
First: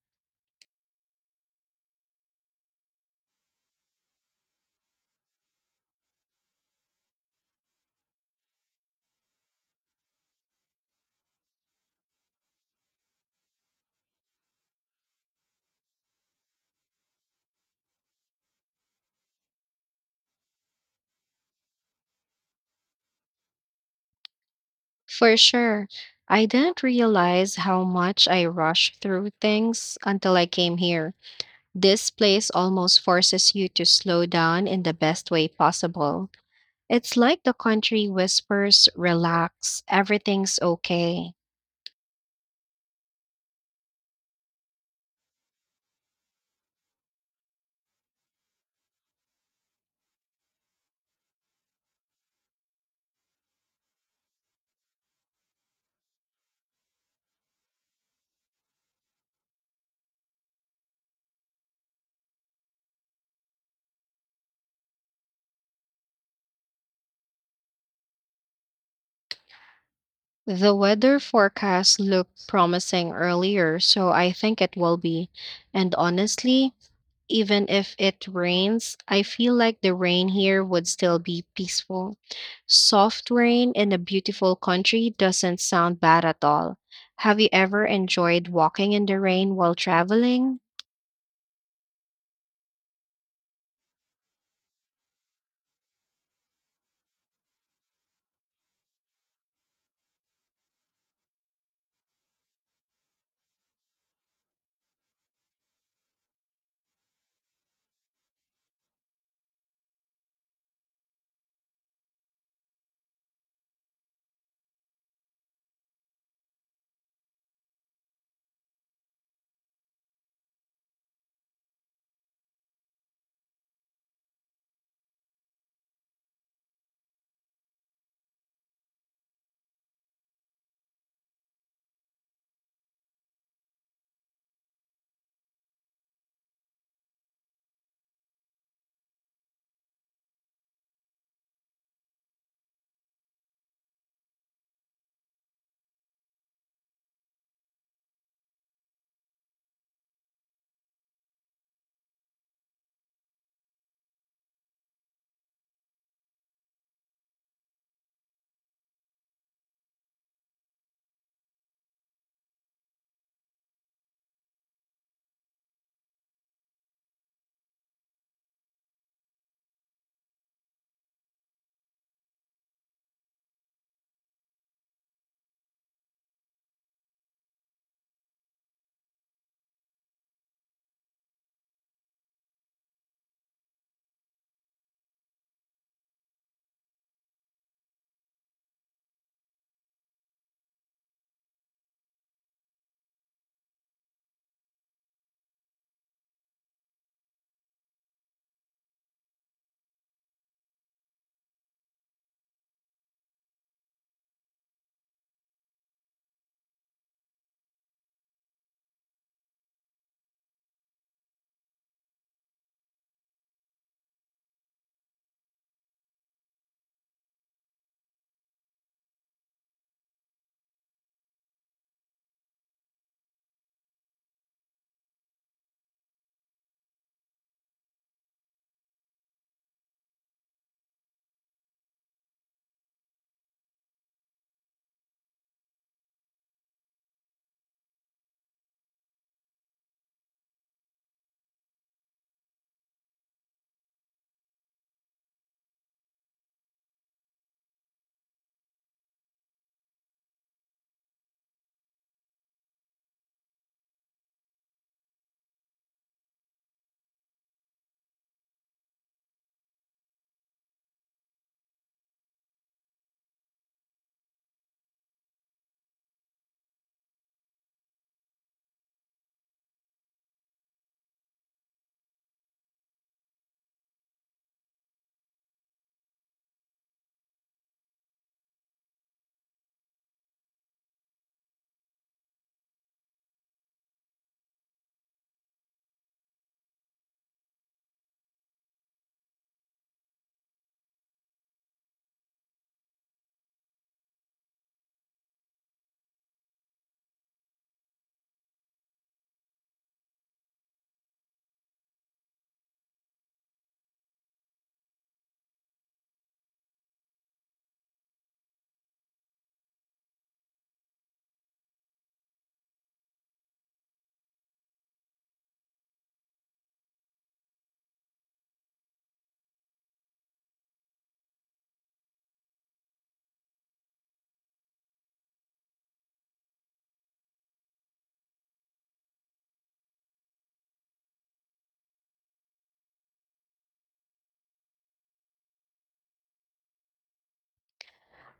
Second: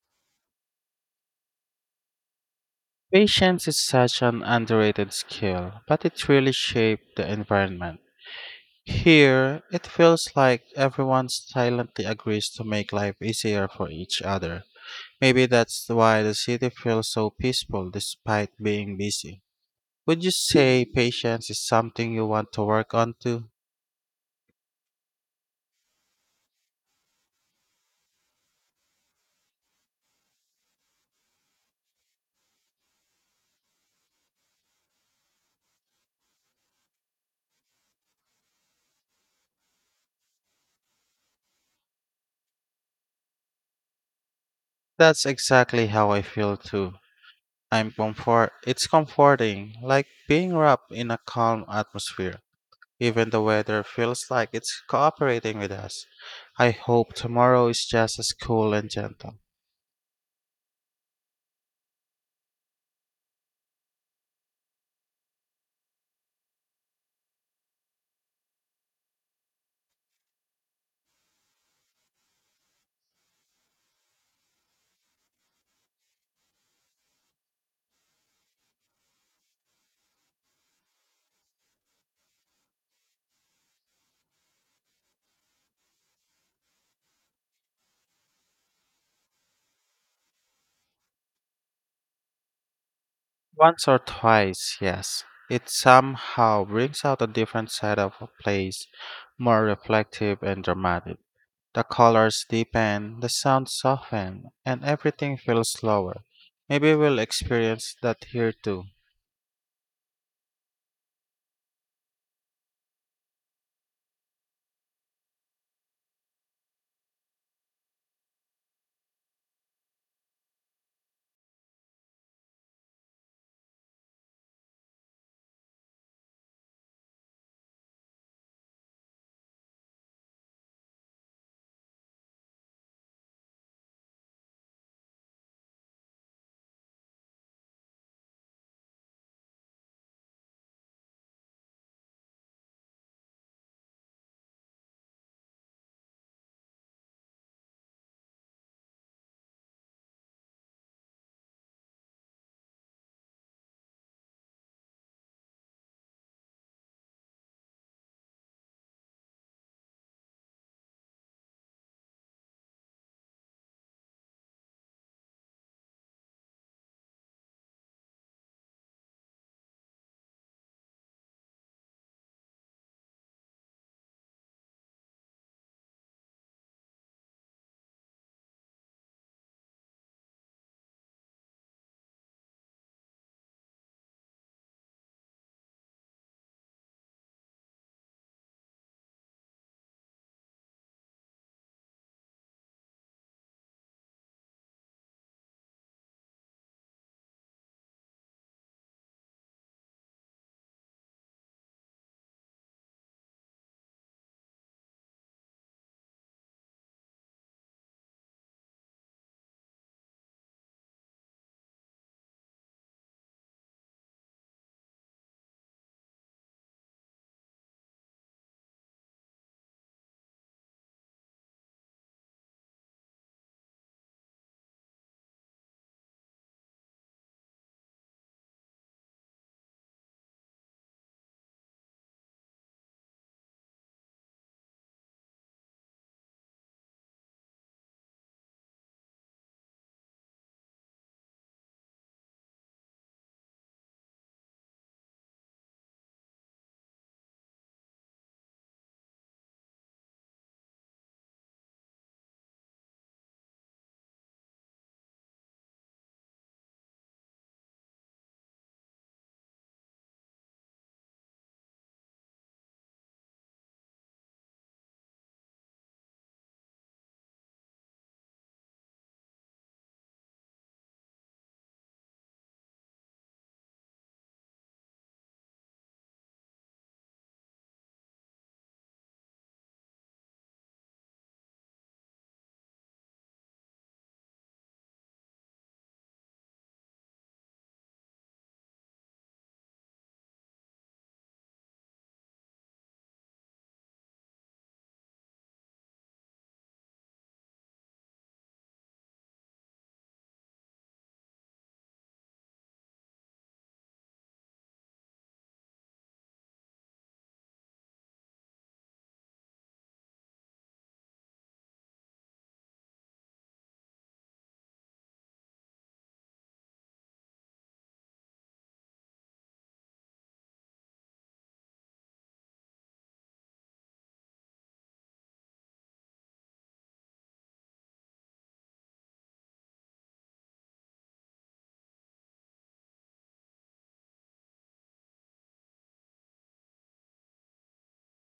Patience is such an underrated skill, but it really shaped the environment. Here, it feels like everyone silently agrees to make life easier for each other. Maybe that's why the city feels so peaceful despite being busy. Would you say patience is something you want to work on too?
For sure. I didn't realize how much I rushed through things until I came here. This place almost forces you to slow down in the best way possible. It's like the country whispers, relax, everything's okay.
That's exactly how I feel too. I'm comfort It's comforting, like being wrapped in a calm atmosphere. Even the weather feels like it's cooperating with us. I hope tomorrow is just as cool and gentle.
The weather forecast looked promising earlier, so I think it will be. And honestly, even if it rains, I feel like the rain here would still be peaceful. Soft rain in a beautiful country doesn't sound bad at all. Have you ever enjoyed walking in the rain while traveling?
Once or twice, yes. It somehow brings out a different side of a place, more reflective and dramatic. The colors deepen, the sounds soften, and everything feels slower. Maybe we'll experience that here too.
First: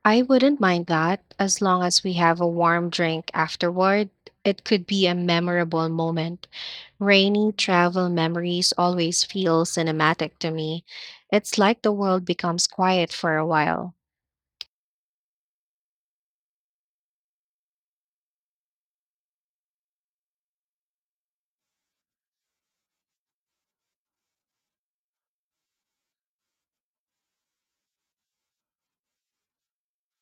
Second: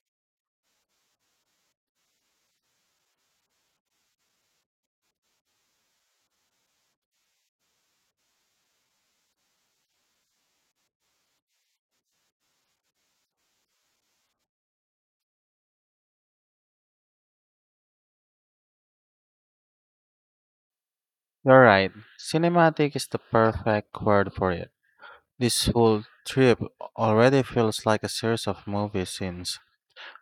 I wouldn't mind that as long as we have a warm drink afterward. It could be a memorable moment. Rainy travel memories always feel cinematic to me. It's like the world becomes quiet for a while.
You're right, cinematic is the perfect word for it. This whole trip already feels like a series of movie scenes.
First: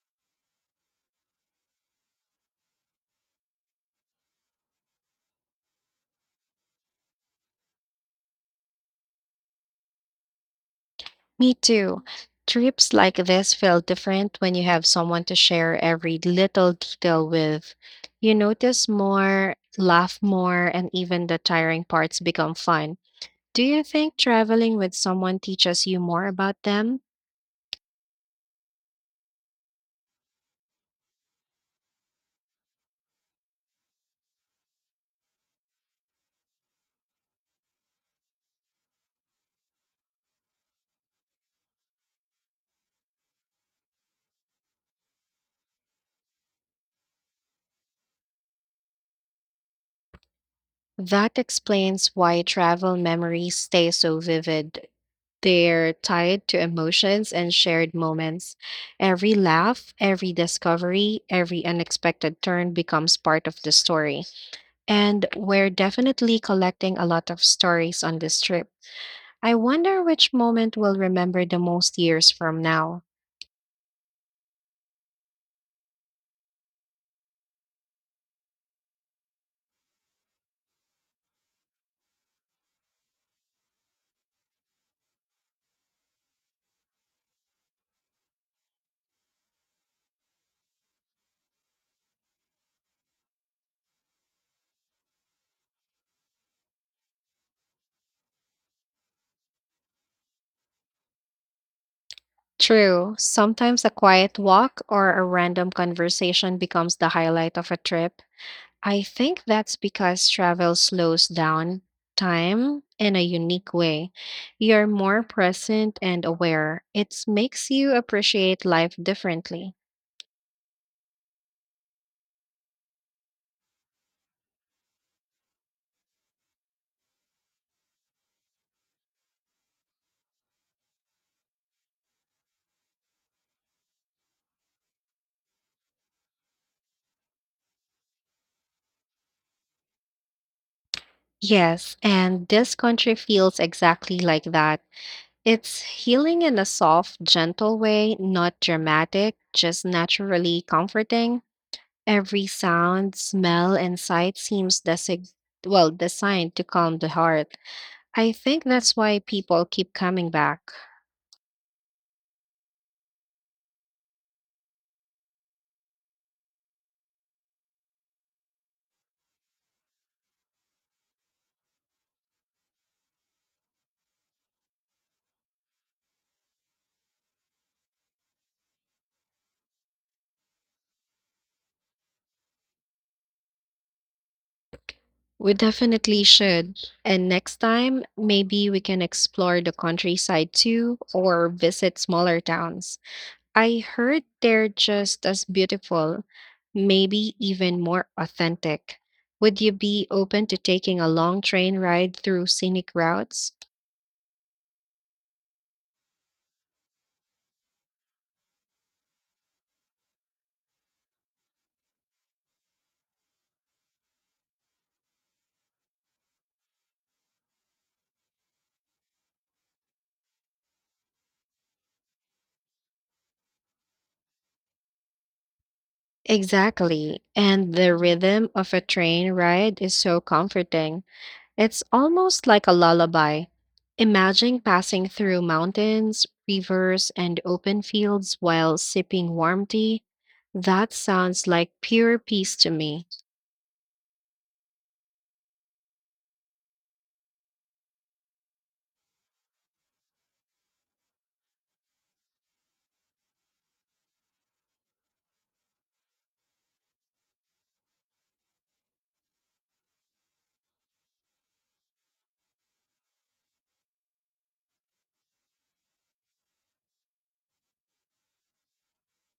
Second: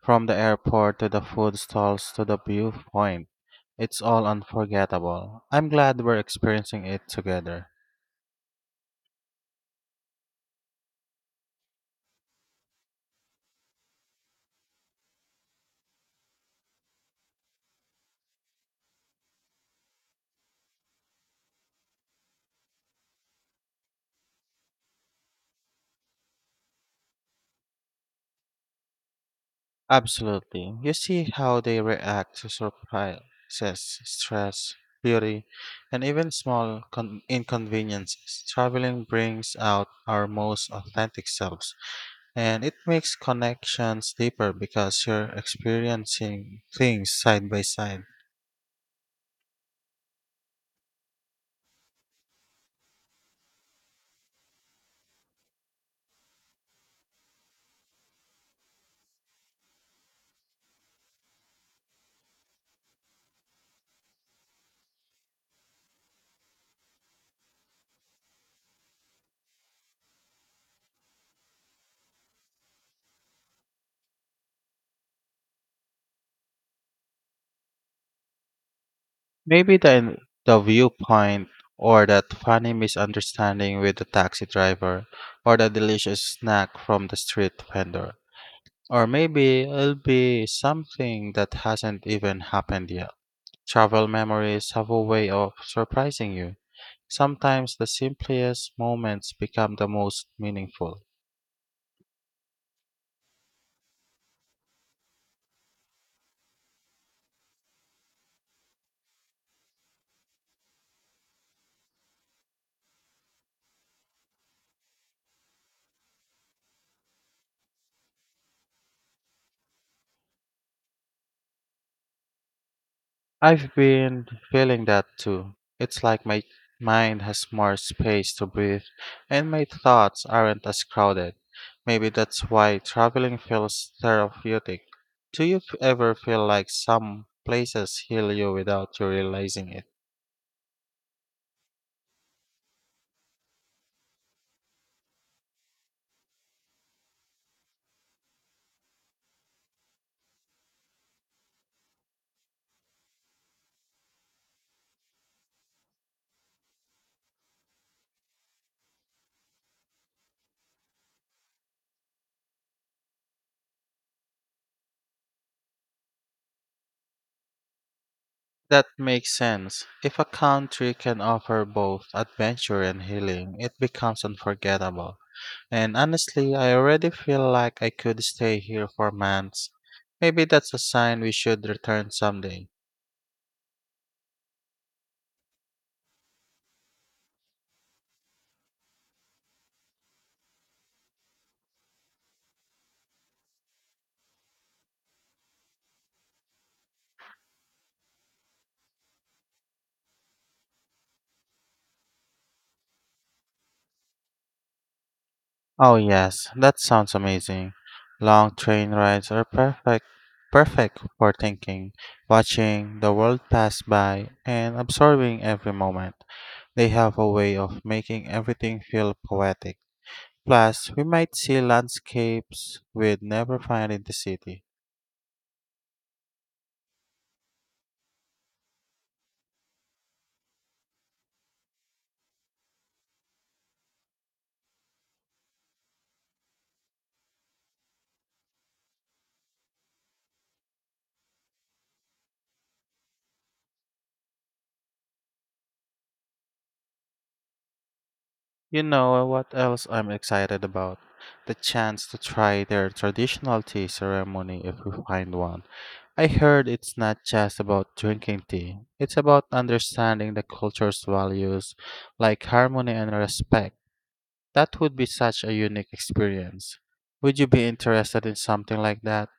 From the airport to the food stalls to the viewpoint, it's all unforgettable. I'm glad we're experiencing it together.
Me too. Trips like this feel different when you have someone to share every little detail with. You notice more, laugh more, and even the tiring parts become fun. Do you think traveling with someone teaches you more about them?
Absolutely. You see how they react to surprises, stress, beauty, and even small inconveniences. Traveling brings out our most authentic selves, and it makes connections deeper because you're experiencing things side by side.
That explains why travel memories stay so vivid. They're tied to emotions and shared moments. Every laugh, every discovery, every unexpected turn becomes part of the story. And we're definitely collecting a lot of stories on this trip. I wonder which moment we'll remember the most years from now.
Maybe the viewpoint, or that funny misunderstanding with the taxi driver, or the delicious snack from the street vendor. Or maybe it'll be something that hasn't even happened yet. Travel memories have a way of surprising you. Sometimes the simplest moments become the most meaningful.
True, sometimes a quiet walk or a random conversation becomes the highlight of a trip. I think that's because travel slows down time in a unique way. You're more present and aware. It makes you appreciate life differently.
I've been feeling that too. It's like my mind has more space to breathe and my thoughts aren't as crowded. Maybe that's why traveling feels therapeutic. Do you ever feel like some places heal you without you realizing it?
Yes, and this country feels exactly like that. It's healing in a soft, gentle way, not dramatic, just naturally comforting. Every sound, smell, and sight seems well designed to calm the heart. I think that's why people keep coming back.
That makes sense. If a country can offer both adventure and healing, it becomes unforgettable. And honestly, I already feel like I could stay here for months. Maybe that's a sign we should return someday.
We definitely should. And next time, maybe we can explore the countryside too or visit smaller towns. I heard they're just as beautiful, maybe even more authentic. Would you be open to taking a long train ride through scenic routes?
Oh yes, that sounds amazing. Long train rides are perfect for thinking, watching the world pass by, and absorbing every moment. They have a way of making everything feel poetic. Plus, we might see landscapes we'd never find in the city.
Exactly. And the rhythm of a train ride is so comforting. It's almost like a lullaby. Imagine passing through mountains, rivers, and open fields while sipping warm tea. That sounds like pure peace to me.
You know, what else I'm excited about? The chance to try their traditional tea ceremony if we find one. I heard it's not just about drinking tea, it's about understanding the culture's values, like harmony and respect. That would be such a unique experience. Would you be interested in something like that?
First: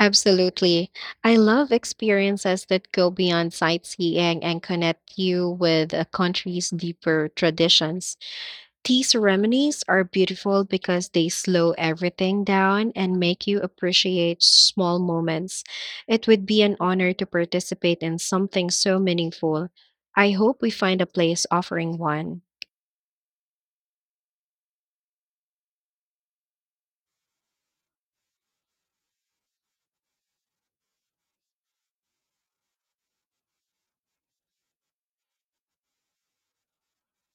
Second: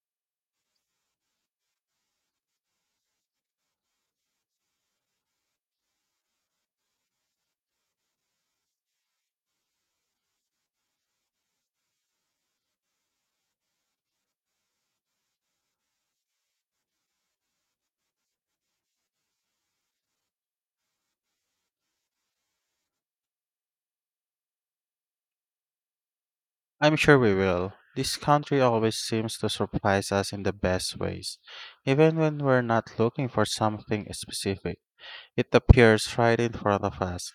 Absolutely. I love experiences that go beyond sightseeing and connect you with a country's deeper traditions. Tea ceremonies are beautiful because they slow everything down and make you appreciate small moments. It would be an honor to participate in something so meaningful. I hope we find a place offering one.
I'm sure we will. This country always seems to surprise us in the best ways, even when we're not looking for something specific. It appears right in front of us.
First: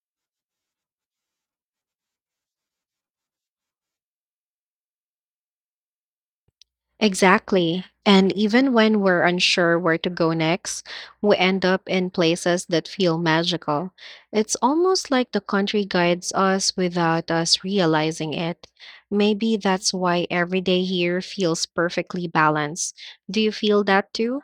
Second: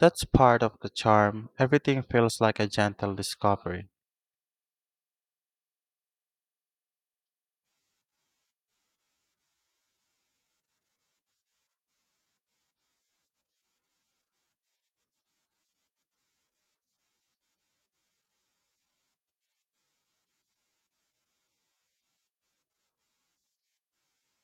That's part of the charm. Everything feels like a gentle discovery.
Exactly. And even when we're unsure where to go next, we end up in places that feel magical. It's almost like the country guides us without us realizing it. Maybe that's why every day here feels perfectly balanced. Do you feel that too?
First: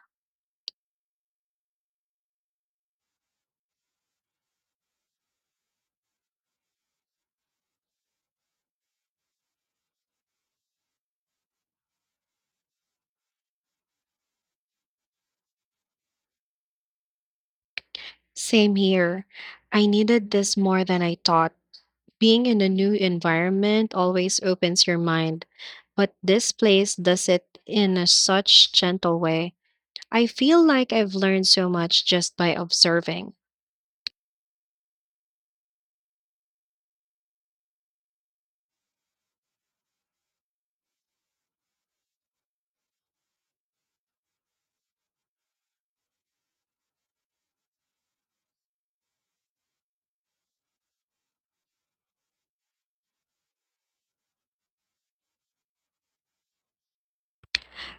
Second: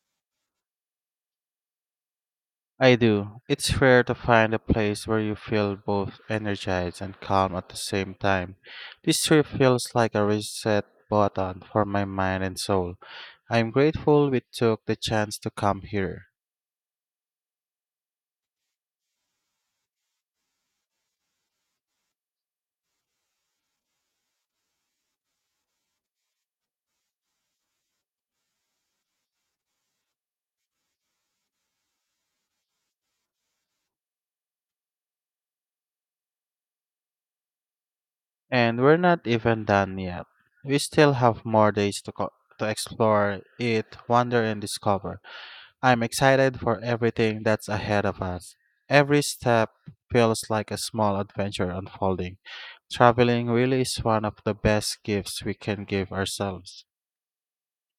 I do. It's rare to find a place where you feel both energized and calm at the same time. This trip feels like a reset button for my mind and soul. I'm grateful we took the chance to come here.
Same here. I needed this more than I thought. Being in a new environment always opens your mind, but this place does it in a such gentle way. I feel like I've learned so much just by observing.
And we're not even done yet. We still have more days to, to explore, eat, wander, and discover. I'm excited for everything that's ahead of us. Every step feels like a small adventure unfolding. Traveling really is one of the best gifts we can give ourselves.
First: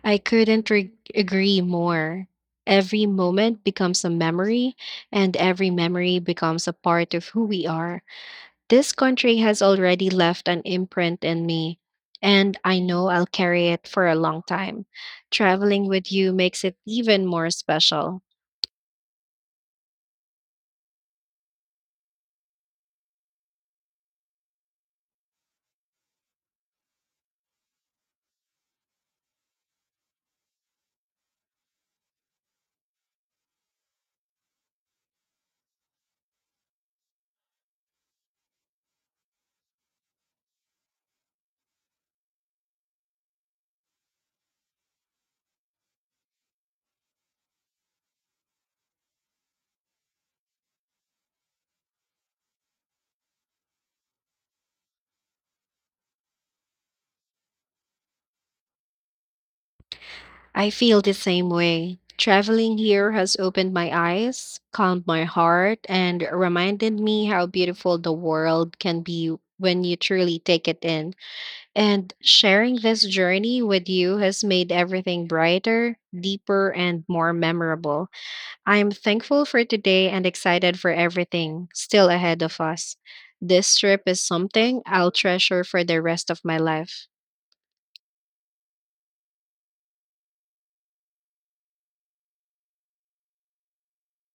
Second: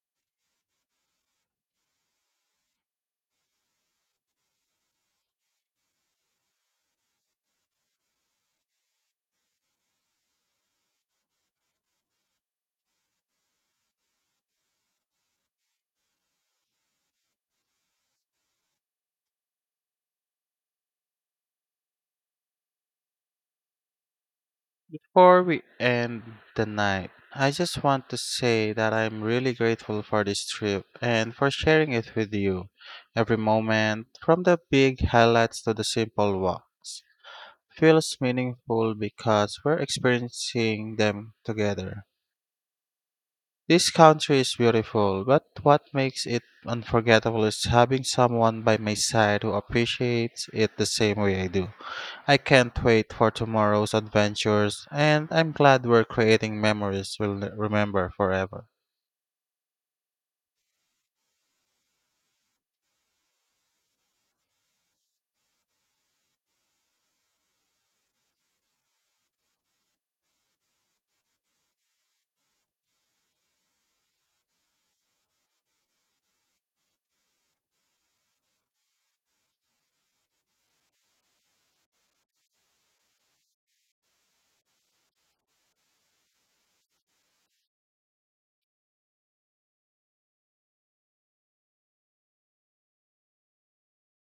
I couldn't re- agree more. Every moment becomes a memory, and every memory becomes a part of who we are. This country has already left an imprint in me, and I know I'll carry it for a long time. Traveling with you makes it even more special.
Before we end the night, I just want to say that I'm really grateful for this trip and for sharing it with you. Every moment, from the big highlights to the simple walks, feels meaningful because we're experiencing them together. This country is beautiful, but what makes it unforgettable is having someone by my side who appreciates it the same way I do. I can't wait for tomorrow's adventures, and I'm glad we're creating memories we'll remember forever.
I feel the same way. Traveling here has opened my eyes, calmed my heart, and reminded me how beautiful the world can be when you truly take it in. And sharing this journey with you has made everything brighter, deeper, and more memorable. I am thankful for today and excited for everything still ahead of us. This trip is something I'll treasure for the rest of my life.